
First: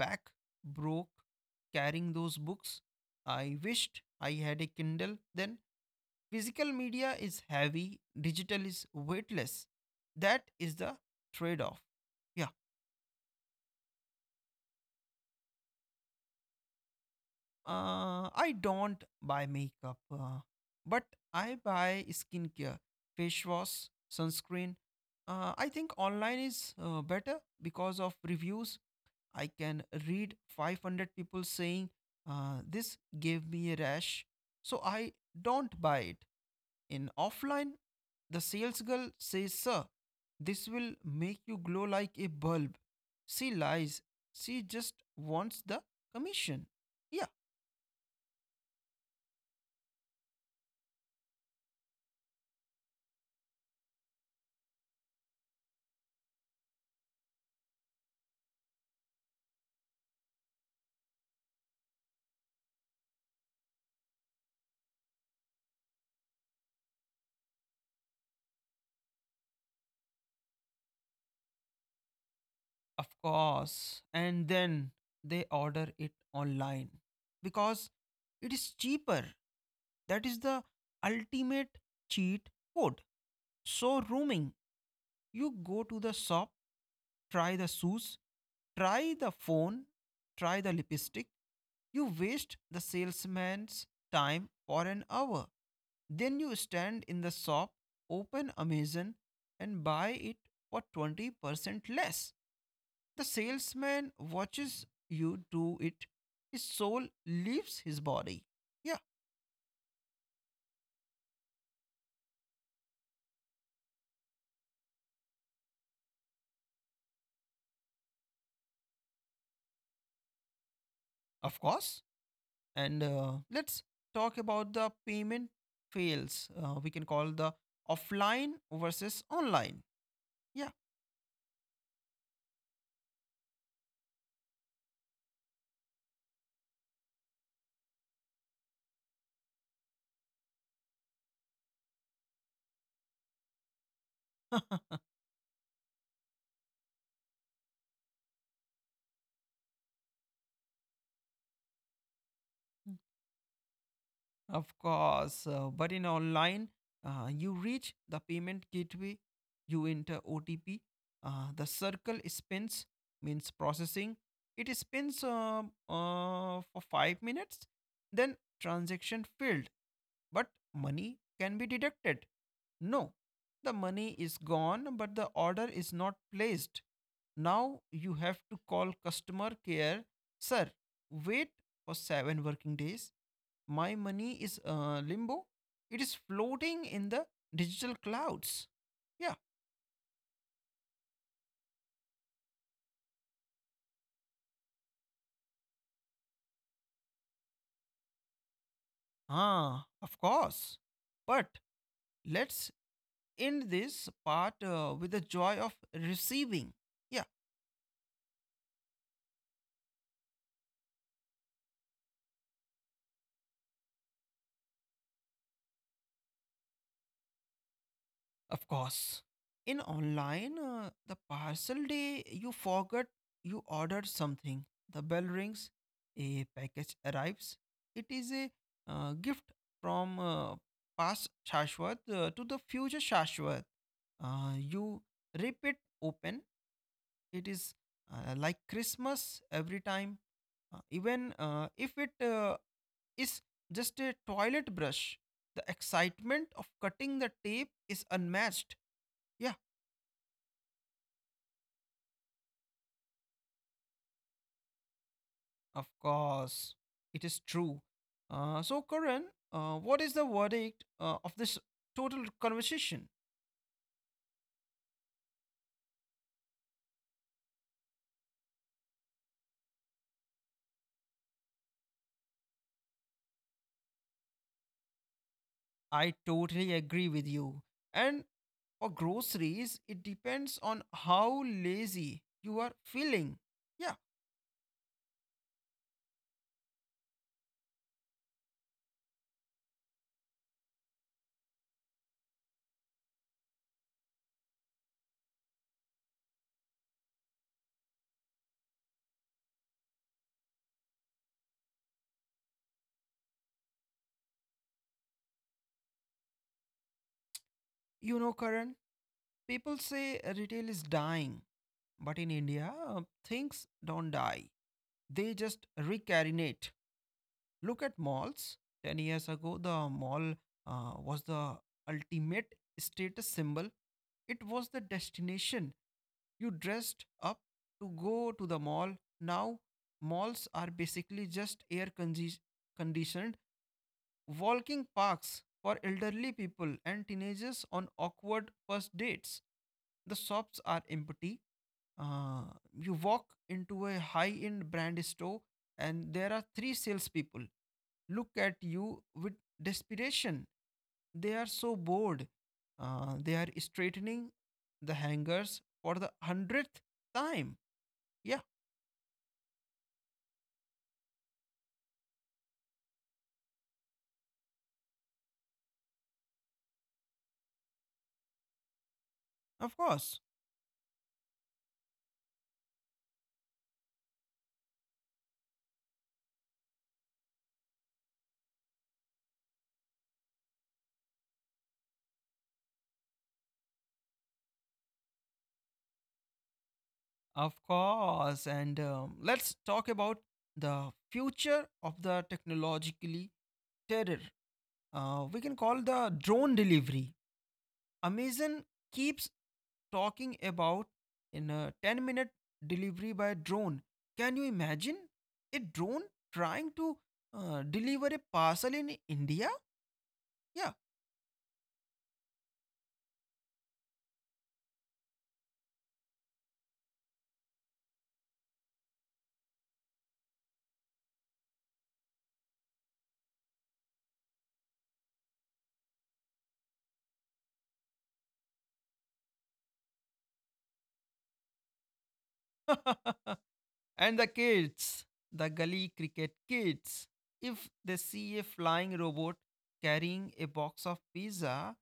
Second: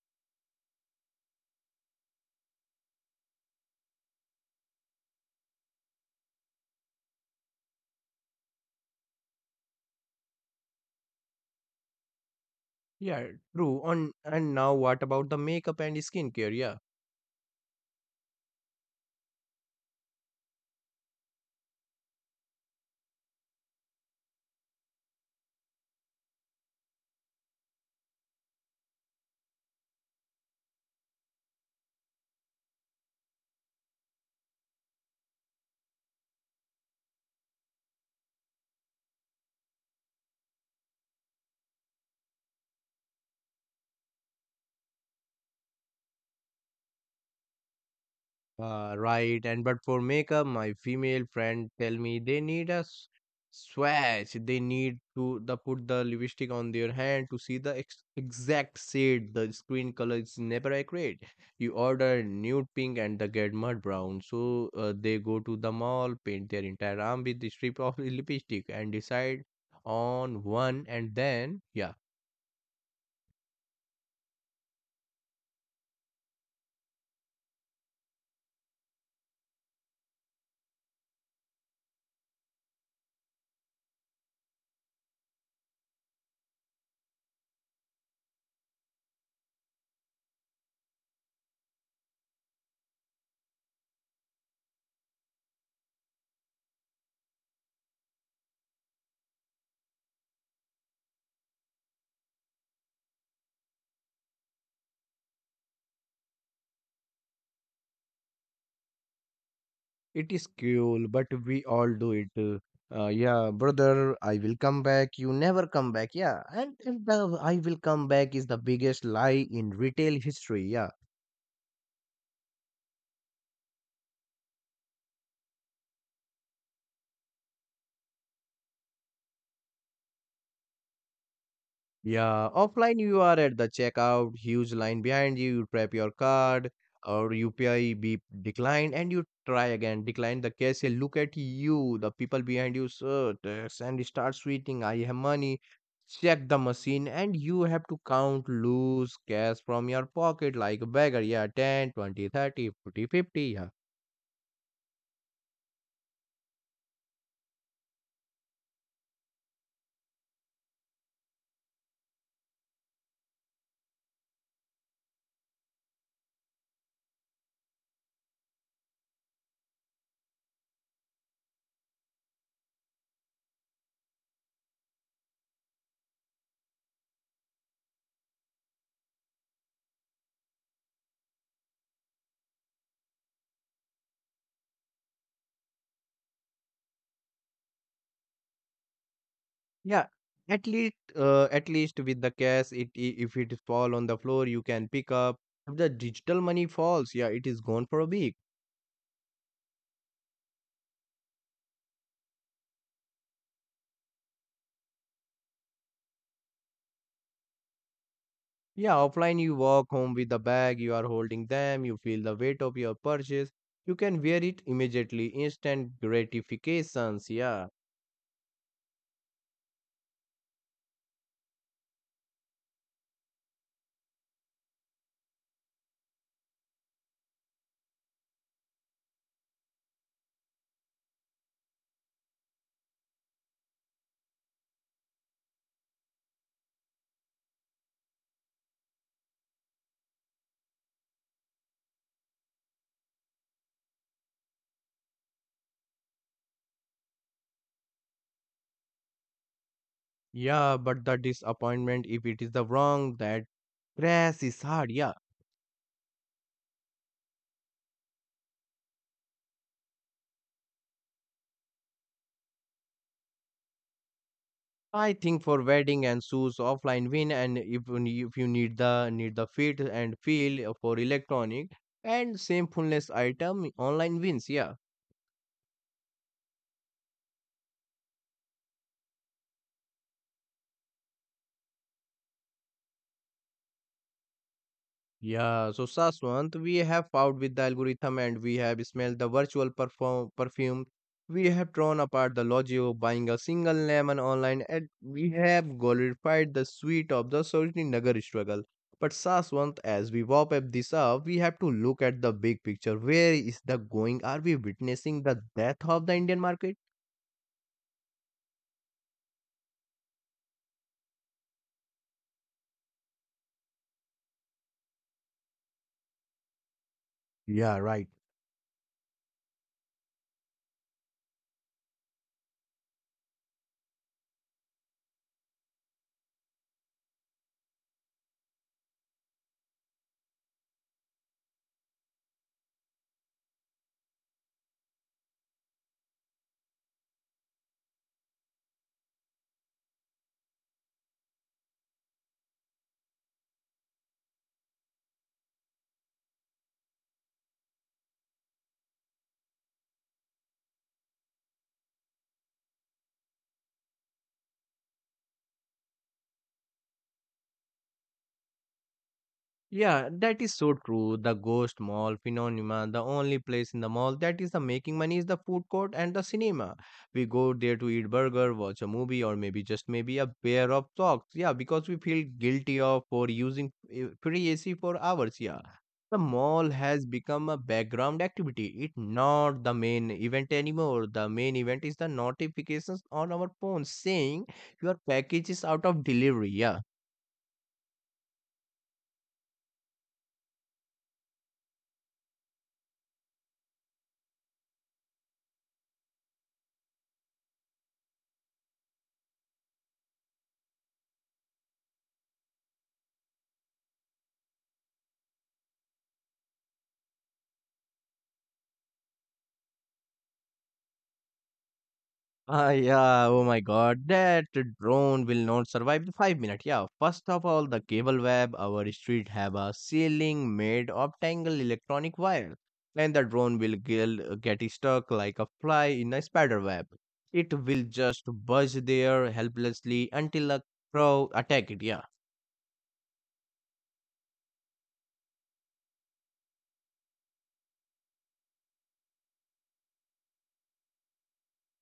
[SPEAKER 2] back broke carrying those books. I wished I had a Kindle. Then physical media is heavy, digital is weightless. That is the trade off. Yeah,
[SPEAKER 1] Yeah, true. On and now, what about the makeup and skincare? Yeah.
[SPEAKER 2] I don't buy makeup, but I buy skincare, face wash, sunscreen. I think online is better because of reviews. I can read 500 people saying this gave me a rash, so I don't buy it. In offline, the sales girl says, "Sir, this will make you glow like a bulb." She lies. She just wants the commission. Yeah,
[SPEAKER 1] Right, and but for makeup, my female friend tell me they need a swatch. They need to the put the lipstick on their hand to see the ex exact shade. The screen color is never accurate. You order nude pink and the get mud brown. So they go to the mall, paint their entire arm with the strip of lipstick, and decide on one. And then yeah.
[SPEAKER 2] of course. And then they order it online because it is cheaper. That is the ultimate cheat code. So, rooming, you go to the shop, try the shoes, try the phone, try the lipstick. You waste the salesman's time for an hour. Then you stand in the shop, open Amazon, and buy it for 20% less. The salesman watches you do it. His soul leaves his body. Yeah,
[SPEAKER 1] It is cool, but we all do it. Yeah, brother, I will come back. You never come back. Yeah, and the I will come back is the biggest lie in retail history. Yeah,
[SPEAKER 2] of course. And let's talk about the payment fails. We can call the offline versus online. Yeah.
[SPEAKER 1] Yeah, Offline you are at the checkout, huge line behind you, you prep your card or UPI beep declined and you try again, decline the cashier, look at you, the people behind you, sir, tax," and start sweating, I have money, check the machine and you have to count loose cash from your pocket like a beggar, yeah, 10, 20, 30, 40, 50. Yeah.
[SPEAKER 2] Of course, but in online, you reach the payment gateway, you enter OTP, the circle spins, means processing. It spins for 5 minutes, then transaction failed. But money can be deducted. No, the money is gone, but the order is not placed. Now you have to call customer care. Sir, wait for seven working days. My money is limbo. It is floating in the digital clouds. Yeah,
[SPEAKER 1] Yeah, at least with the cash, if it fall on the floor, you can pick up. If the digital money falls, yeah, it is gone for a week.
[SPEAKER 2] ah, of course. But let's end this part with the joy of receiving. Yeah.
[SPEAKER 1] Yeah, offline you walk home with the bag, you are holding them, you feel the weight of your purchase. You can wear it immediately, instant gratifications. Yeah,
[SPEAKER 2] Of course. In online, the parcel day, you forgot you ordered something. The bell rings, a package arrives. It is a gift from past Shashwat to the future Shashwat. You rip it open. It is like Christmas every time. Even if it is just a toilet brush, the excitement of cutting the tape is unmatched. Yeah.
[SPEAKER 1] yeah, but the disappointment if it is the wrong that crash is hard. Yeah,
[SPEAKER 2] Of course, it is true. So, Karan, what is the verdict of this total conversation?
[SPEAKER 1] I think for wedding and shoes offline win and if you need the fit and feel for electronic and same fullness item online wins, yeah.
[SPEAKER 2] I totally agree with you. And for groceries, it depends on how lazy you are feeling. Yeah,
[SPEAKER 1] Yeah, so Saswant, we have fought with the algorithm and we have smelled the virtual perform perfume. We have torn apart the logic of buying a single lemon online and we have glorified the sweet of the Nagar struggle. But Saswant, as we wrap up this up, we have to look at the big picture. Where is the going? Are we witnessing the death of the Indian market?
[SPEAKER 2] you know, Karan, people say retail is dying. But in India, things don't die, they just recarinate.
[SPEAKER 1] Yeah,
[SPEAKER 2] Look at
[SPEAKER 1] right.
[SPEAKER 2] malls. 10 years ago, the mall was the ultimate status symbol. It was the destination. You dressed up to go to the mall. Now, malls are basically just conditioned walking parks for elderly people and teenagers on awkward first dates. The shops are empty. Uh, you walk into a high end brand store, and there are three salespeople look at you with desperation. They are so bored. They are straightening the hangers for the 100th time. Yeah,
[SPEAKER 1] Yeah, that is so true. The ghost mall phenomena, the only place in the mall that is the making money is the food court and the cinema. We go there to eat burger, watch a movie, or maybe
[SPEAKER 2] of
[SPEAKER 1] just maybe
[SPEAKER 2] course.
[SPEAKER 1] a pair of socks. Yeah, because we feel guilty of for using free AC for hours. Yeah, the mall has become a background activity. It not the main event anymore. The main event is the notifications on our phone saying your package is out of delivery. Yeah.
[SPEAKER 2] Of course. And let's talk about the future of the technologically terror. We can call the drone delivery. Amazon keeps talking about in a 10-minute delivery by drone. Can you imagine a drone trying to deliver a parcel in India? Yeah.
[SPEAKER 1] Ah, yeah. Oh my God, that drone will not survive the 5 minutes. Yeah. First of all, the cable web our street have a ceiling made of tangled electronic wire, and the drone will get stuck like a fly in a spider web. It will just buzz there helplessly until a crow attack it. Yeah.
[SPEAKER 2] And the kids, the gully cricket kids, if they see a flying robot carrying a box of pizza,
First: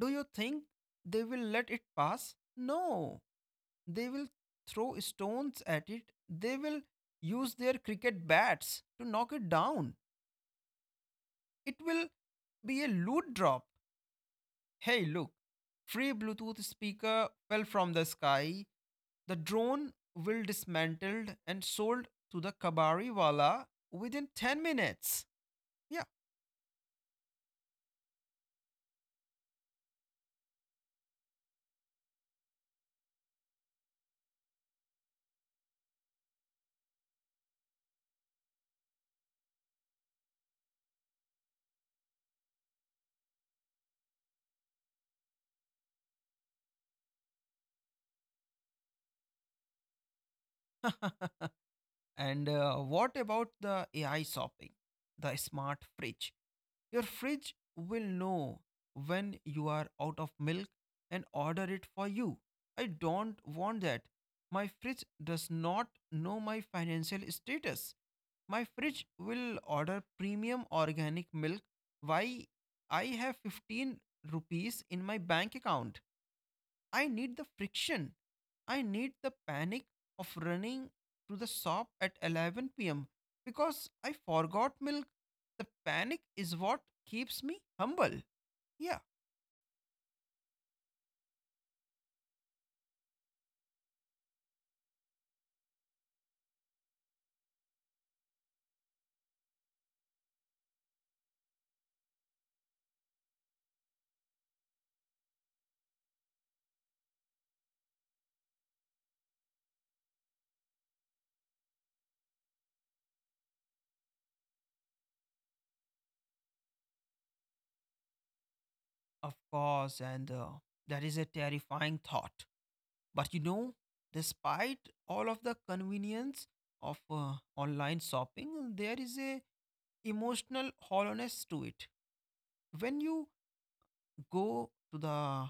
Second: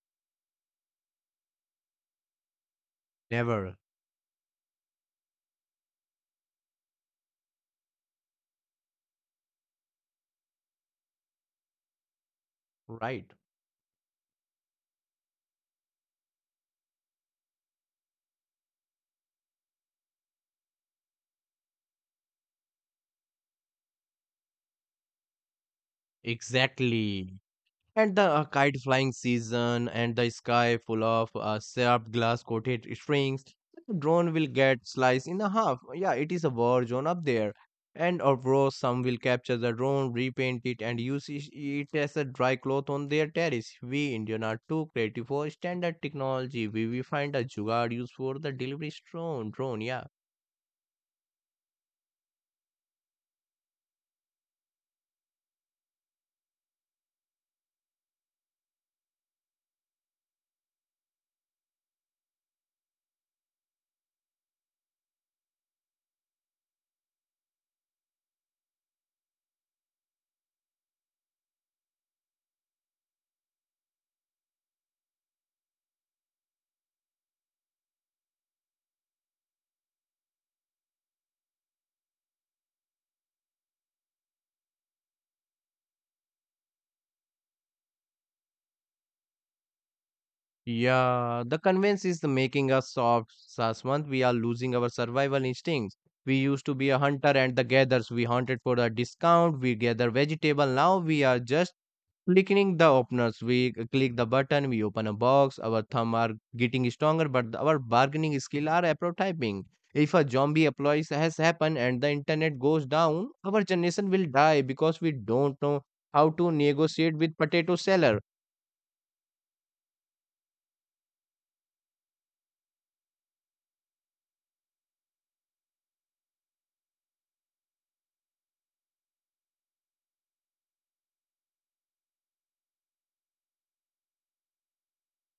[SPEAKER 2] do you think they will let it pass? No.
[SPEAKER 1] Never.
[SPEAKER 2] They will throw stones at it. They will use their cricket bats to knock it down. It will be a
[SPEAKER 1] Right.
[SPEAKER 2] loot drop. Hey, look. Free Bluetooth speaker fell from the sky. The drone will dismantled and sold to the kabari wala within 10 minutes. Yeah,
[SPEAKER 1] Exactly. And the kite flying season and the sky full of sharp glass coated strings. The drone will get sliced in a half. Yeah, it is a war zone up there. And of course, some will capture the drone, repaint it, and use it as a dry cloth on their terrace. We Indian are too creative for standard technology. We find a jugaad used for the delivery drone. Yeah.
[SPEAKER 2] and what about the AI shopping? The smart fridge. Your fridge will know when you are out of milk and order it for you. I don't want that. My fridge does not know my financial status. My fridge will order premium organic milk. Why I have 15 rupees in my bank account? I need the friction. I need the panic of running to the shop at 11 p.m. because I forgot milk. The panic is what keeps me humble. Yeah,
[SPEAKER 1] Yeah, the convenience is the making us soft, Saswant. We are losing our survival instincts. We used to be a hunter and the gatherers. We hunted for a discount. We gather vegetable. Now we are just clicking the openers. Click the button. We open a box. Our thumb are getting stronger, but our bargaining skill are prototyping. If a zombie applies has happened and the internet goes down, our generation will die because we don't know how to negotiate with potato seller.
[SPEAKER 2] of course, and that is a terrifying thought. But you know, despite all of the convenience of online shopping, there is a emotional hollowness to it. When you go to the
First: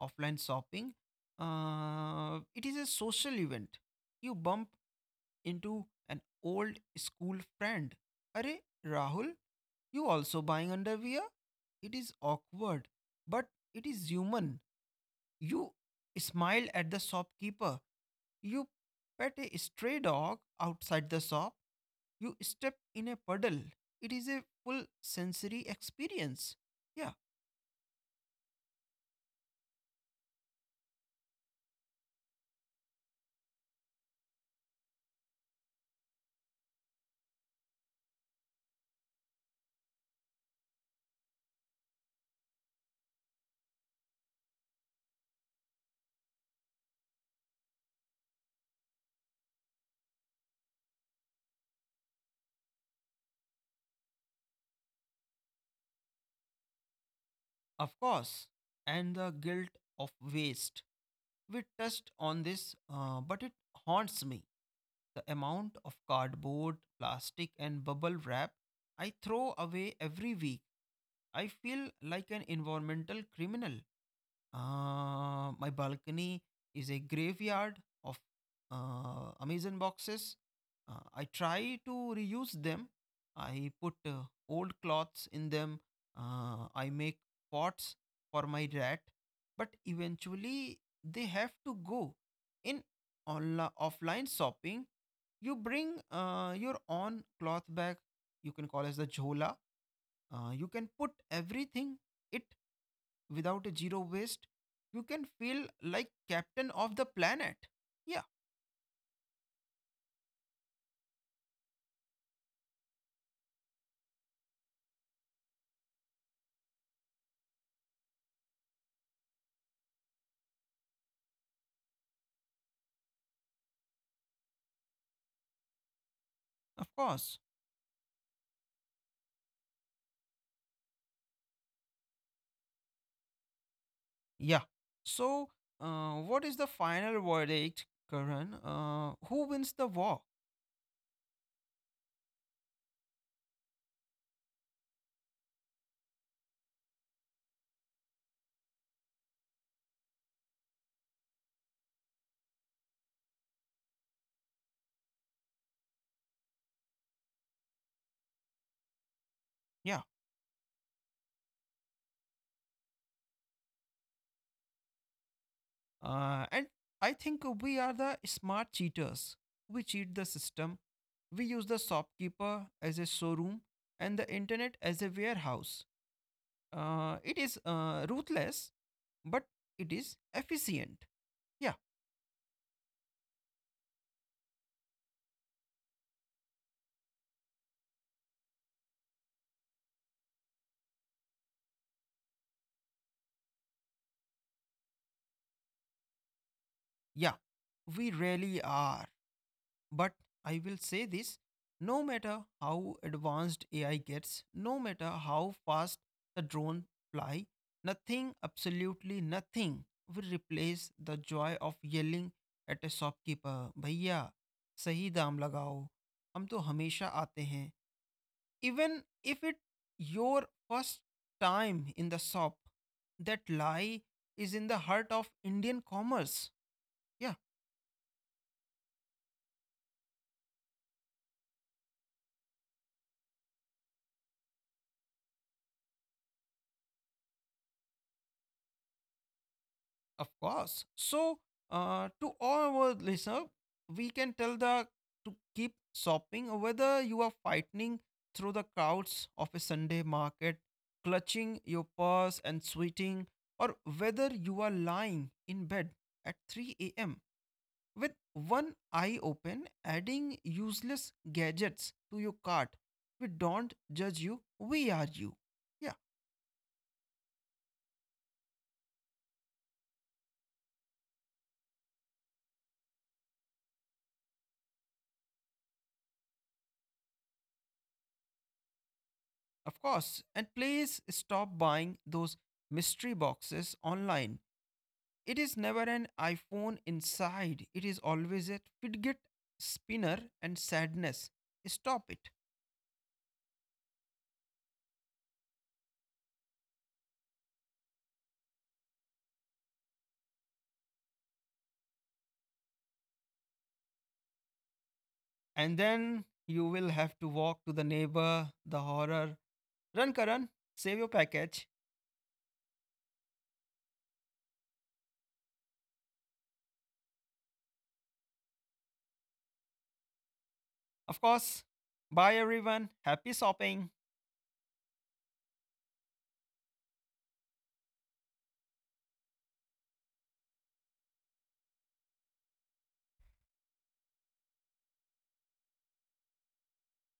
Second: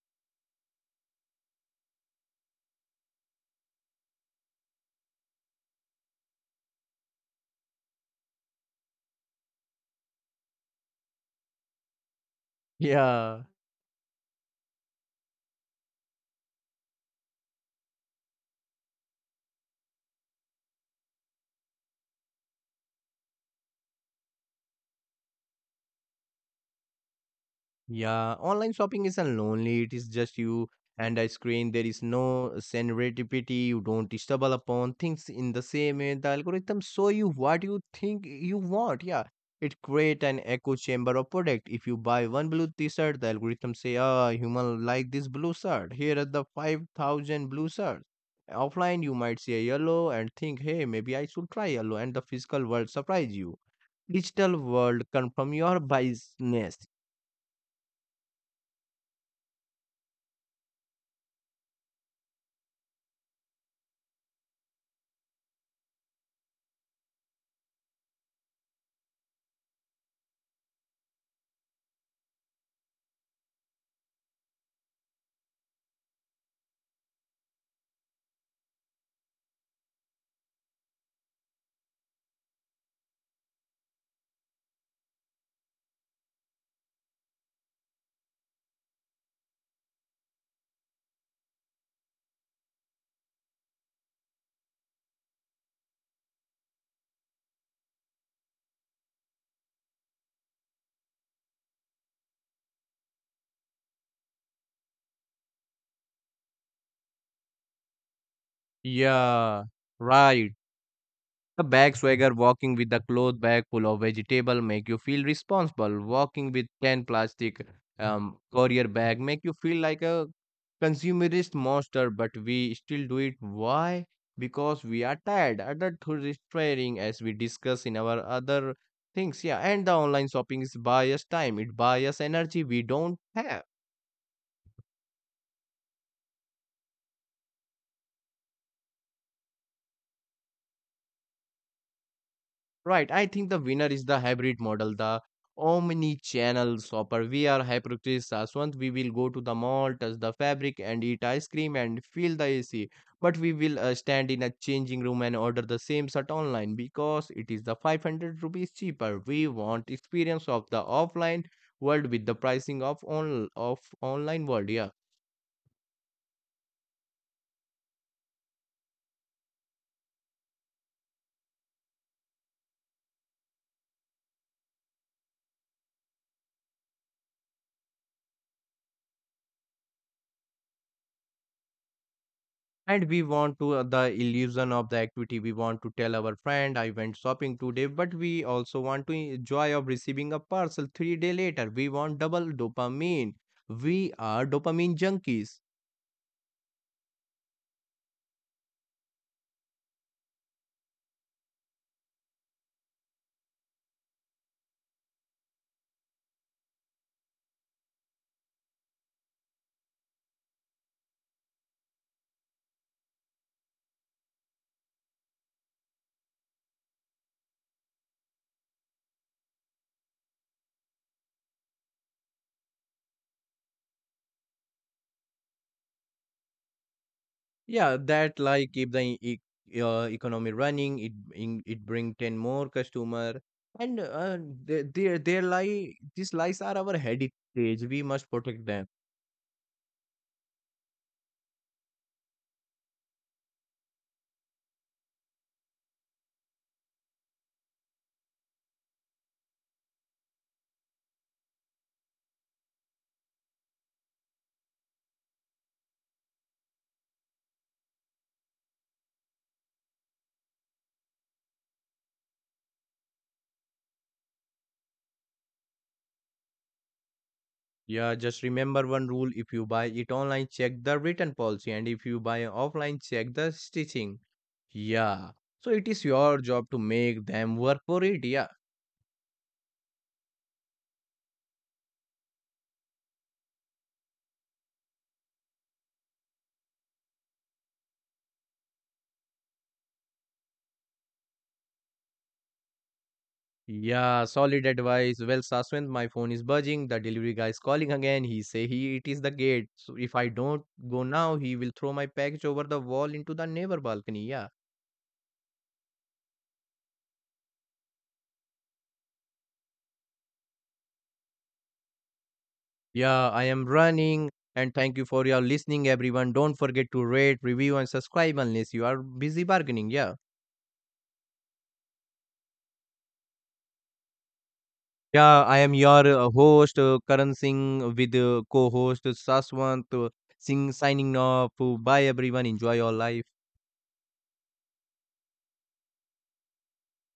[SPEAKER 2] offline shopping, it is a social event. You bump into an old school friend. Arey Rahul, you also buying underwear? It is awkward,
[SPEAKER 1] Yeah.
[SPEAKER 2] but it is human. You smile at the shopkeeper. You pet a stray dog outside the shop. You step in a puddle. It is a full sensory experience. Yeah,
[SPEAKER 1] Yeah, online shopping isn't lonely. It is a lonely its just you and a screen. There is no serendipity. You don't stumble upon things in the same way. The algorithm show you what you think you want. Yeah, it create an echo chamber of product. If you buy one blue t-shirt, the algorithm say, "Ah, human like this blue shirt. Here are the 5,000 blue shirts." Offline, you might see a yellow and think, "Hey, maybe I should try yellow." And the physical world surprise you. Digital world confirm your biasness.
[SPEAKER 2] of course, and the guilt of waste. We touched on this, but it haunts me. The amount of cardboard, plastic, and bubble wrap I throw away every week. I feel like an environmental criminal. My balcony is a graveyard of Amazon boxes. I try to reuse them. I put old cloths in them. I make pots for my rat, but eventually they have to go. In offline shopping, you bring your own cloth bag. You can call as the jhola. You can put everything. It without a zero waste, you can feel like captain of the planet. Yeah,
[SPEAKER 1] Yeah, right. A bag swagger walking with a cloth bag full of vegetable make you feel responsible. Walking with 10 plastic courier bag make you feel like a consumerist monster, but we still do it. Why? Because we are tired, adult through
[SPEAKER 2] of
[SPEAKER 1] restraining as we
[SPEAKER 2] course.
[SPEAKER 1] discuss in our other things. Yeah, and the online shopping is bias time. It bias energy we don't have.
[SPEAKER 2] Yeah. So, what is the final verdict, Karan? Who wins the war?
[SPEAKER 1] Right, I think the winner is the hybrid model, the omni-channel shopper. We are hypercritics, Saswant. We will go to the mall, touch the fabric, and eat ice cream and feel the AC. But we will stand in a changing room and order the same shirt online because it is the 500 rupees cheaper. We want
[SPEAKER 2] Yeah.
[SPEAKER 1] experience of the offline world with the pricing of on of online world. Yeah.
[SPEAKER 2] And I think we are the smart cheaters. We cheat the system. We use the shopkeeper as a showroom and the internet as a warehouse. It is ruthless, but it is efficient. Yeah,
[SPEAKER 1] And we want to the illusion of the activity. We want to tell our friend I went shopping today, but we also want to enjoy of receiving a parcel 3 day later. We want double dopamine. We are dopamine junkies.
[SPEAKER 2] yeah, we really are. But I will say this no matter how advanced AI gets, no matter how fast the drone fly, nothing, absolutely nothing, will replace the joy of yelling at a shopkeeper, भैया सही दाम लगाओ हम तो हमेशा आते हैं even if it your first time in the shop. That lie is in the heart of Indian commerce. Yeah,
[SPEAKER 1] Yeah, that like if the economy running it in, it bring 10 more customer and there lie these lies are our heritage. We must protect them.
[SPEAKER 2] of course. So, to all our listener, we can tell the to keep shopping whether you are fighting through the crowds of a Sunday market, clutching your purse and sweating, or whether you are lying in bed at 3 a.m. with one eye open, adding useless gadgets to your cart. We don't judge you. We are you. Yeah.
[SPEAKER 1] Yeah, just remember one rule, if you buy it online, check the written policy, and if you buy offline, check the stitching. Yeah, so it is your job to make them work for it. Yeah,
[SPEAKER 2] Of course. And please stop buying those mystery boxes online. It is never an iPhone inside, it is always a fidget spinner and sadness. Stop it.
[SPEAKER 1] yeah, solid advice. Well, Saswant, my phone is buzzing. The delivery guy is calling again. He say he it is the gate. So if I don't go now, he will throw my package over the wall into the neighbor balcony. Yeah,
[SPEAKER 2] And then you will have to walk to the neighbor, the horror. Run, Karan, save your package.
[SPEAKER 1] yeah, I am running. And thank you for your listening, everyone. Don't forget to rate, review, and subscribe unless you are busy bargaining. Yeah.
[SPEAKER 2] Of course. Bye, everyone. Happy shopping.
[SPEAKER 1] Yeah, I am your host, Karan Singh, with co host Saswant Singh signing off. Bye, everyone. Enjoy your life.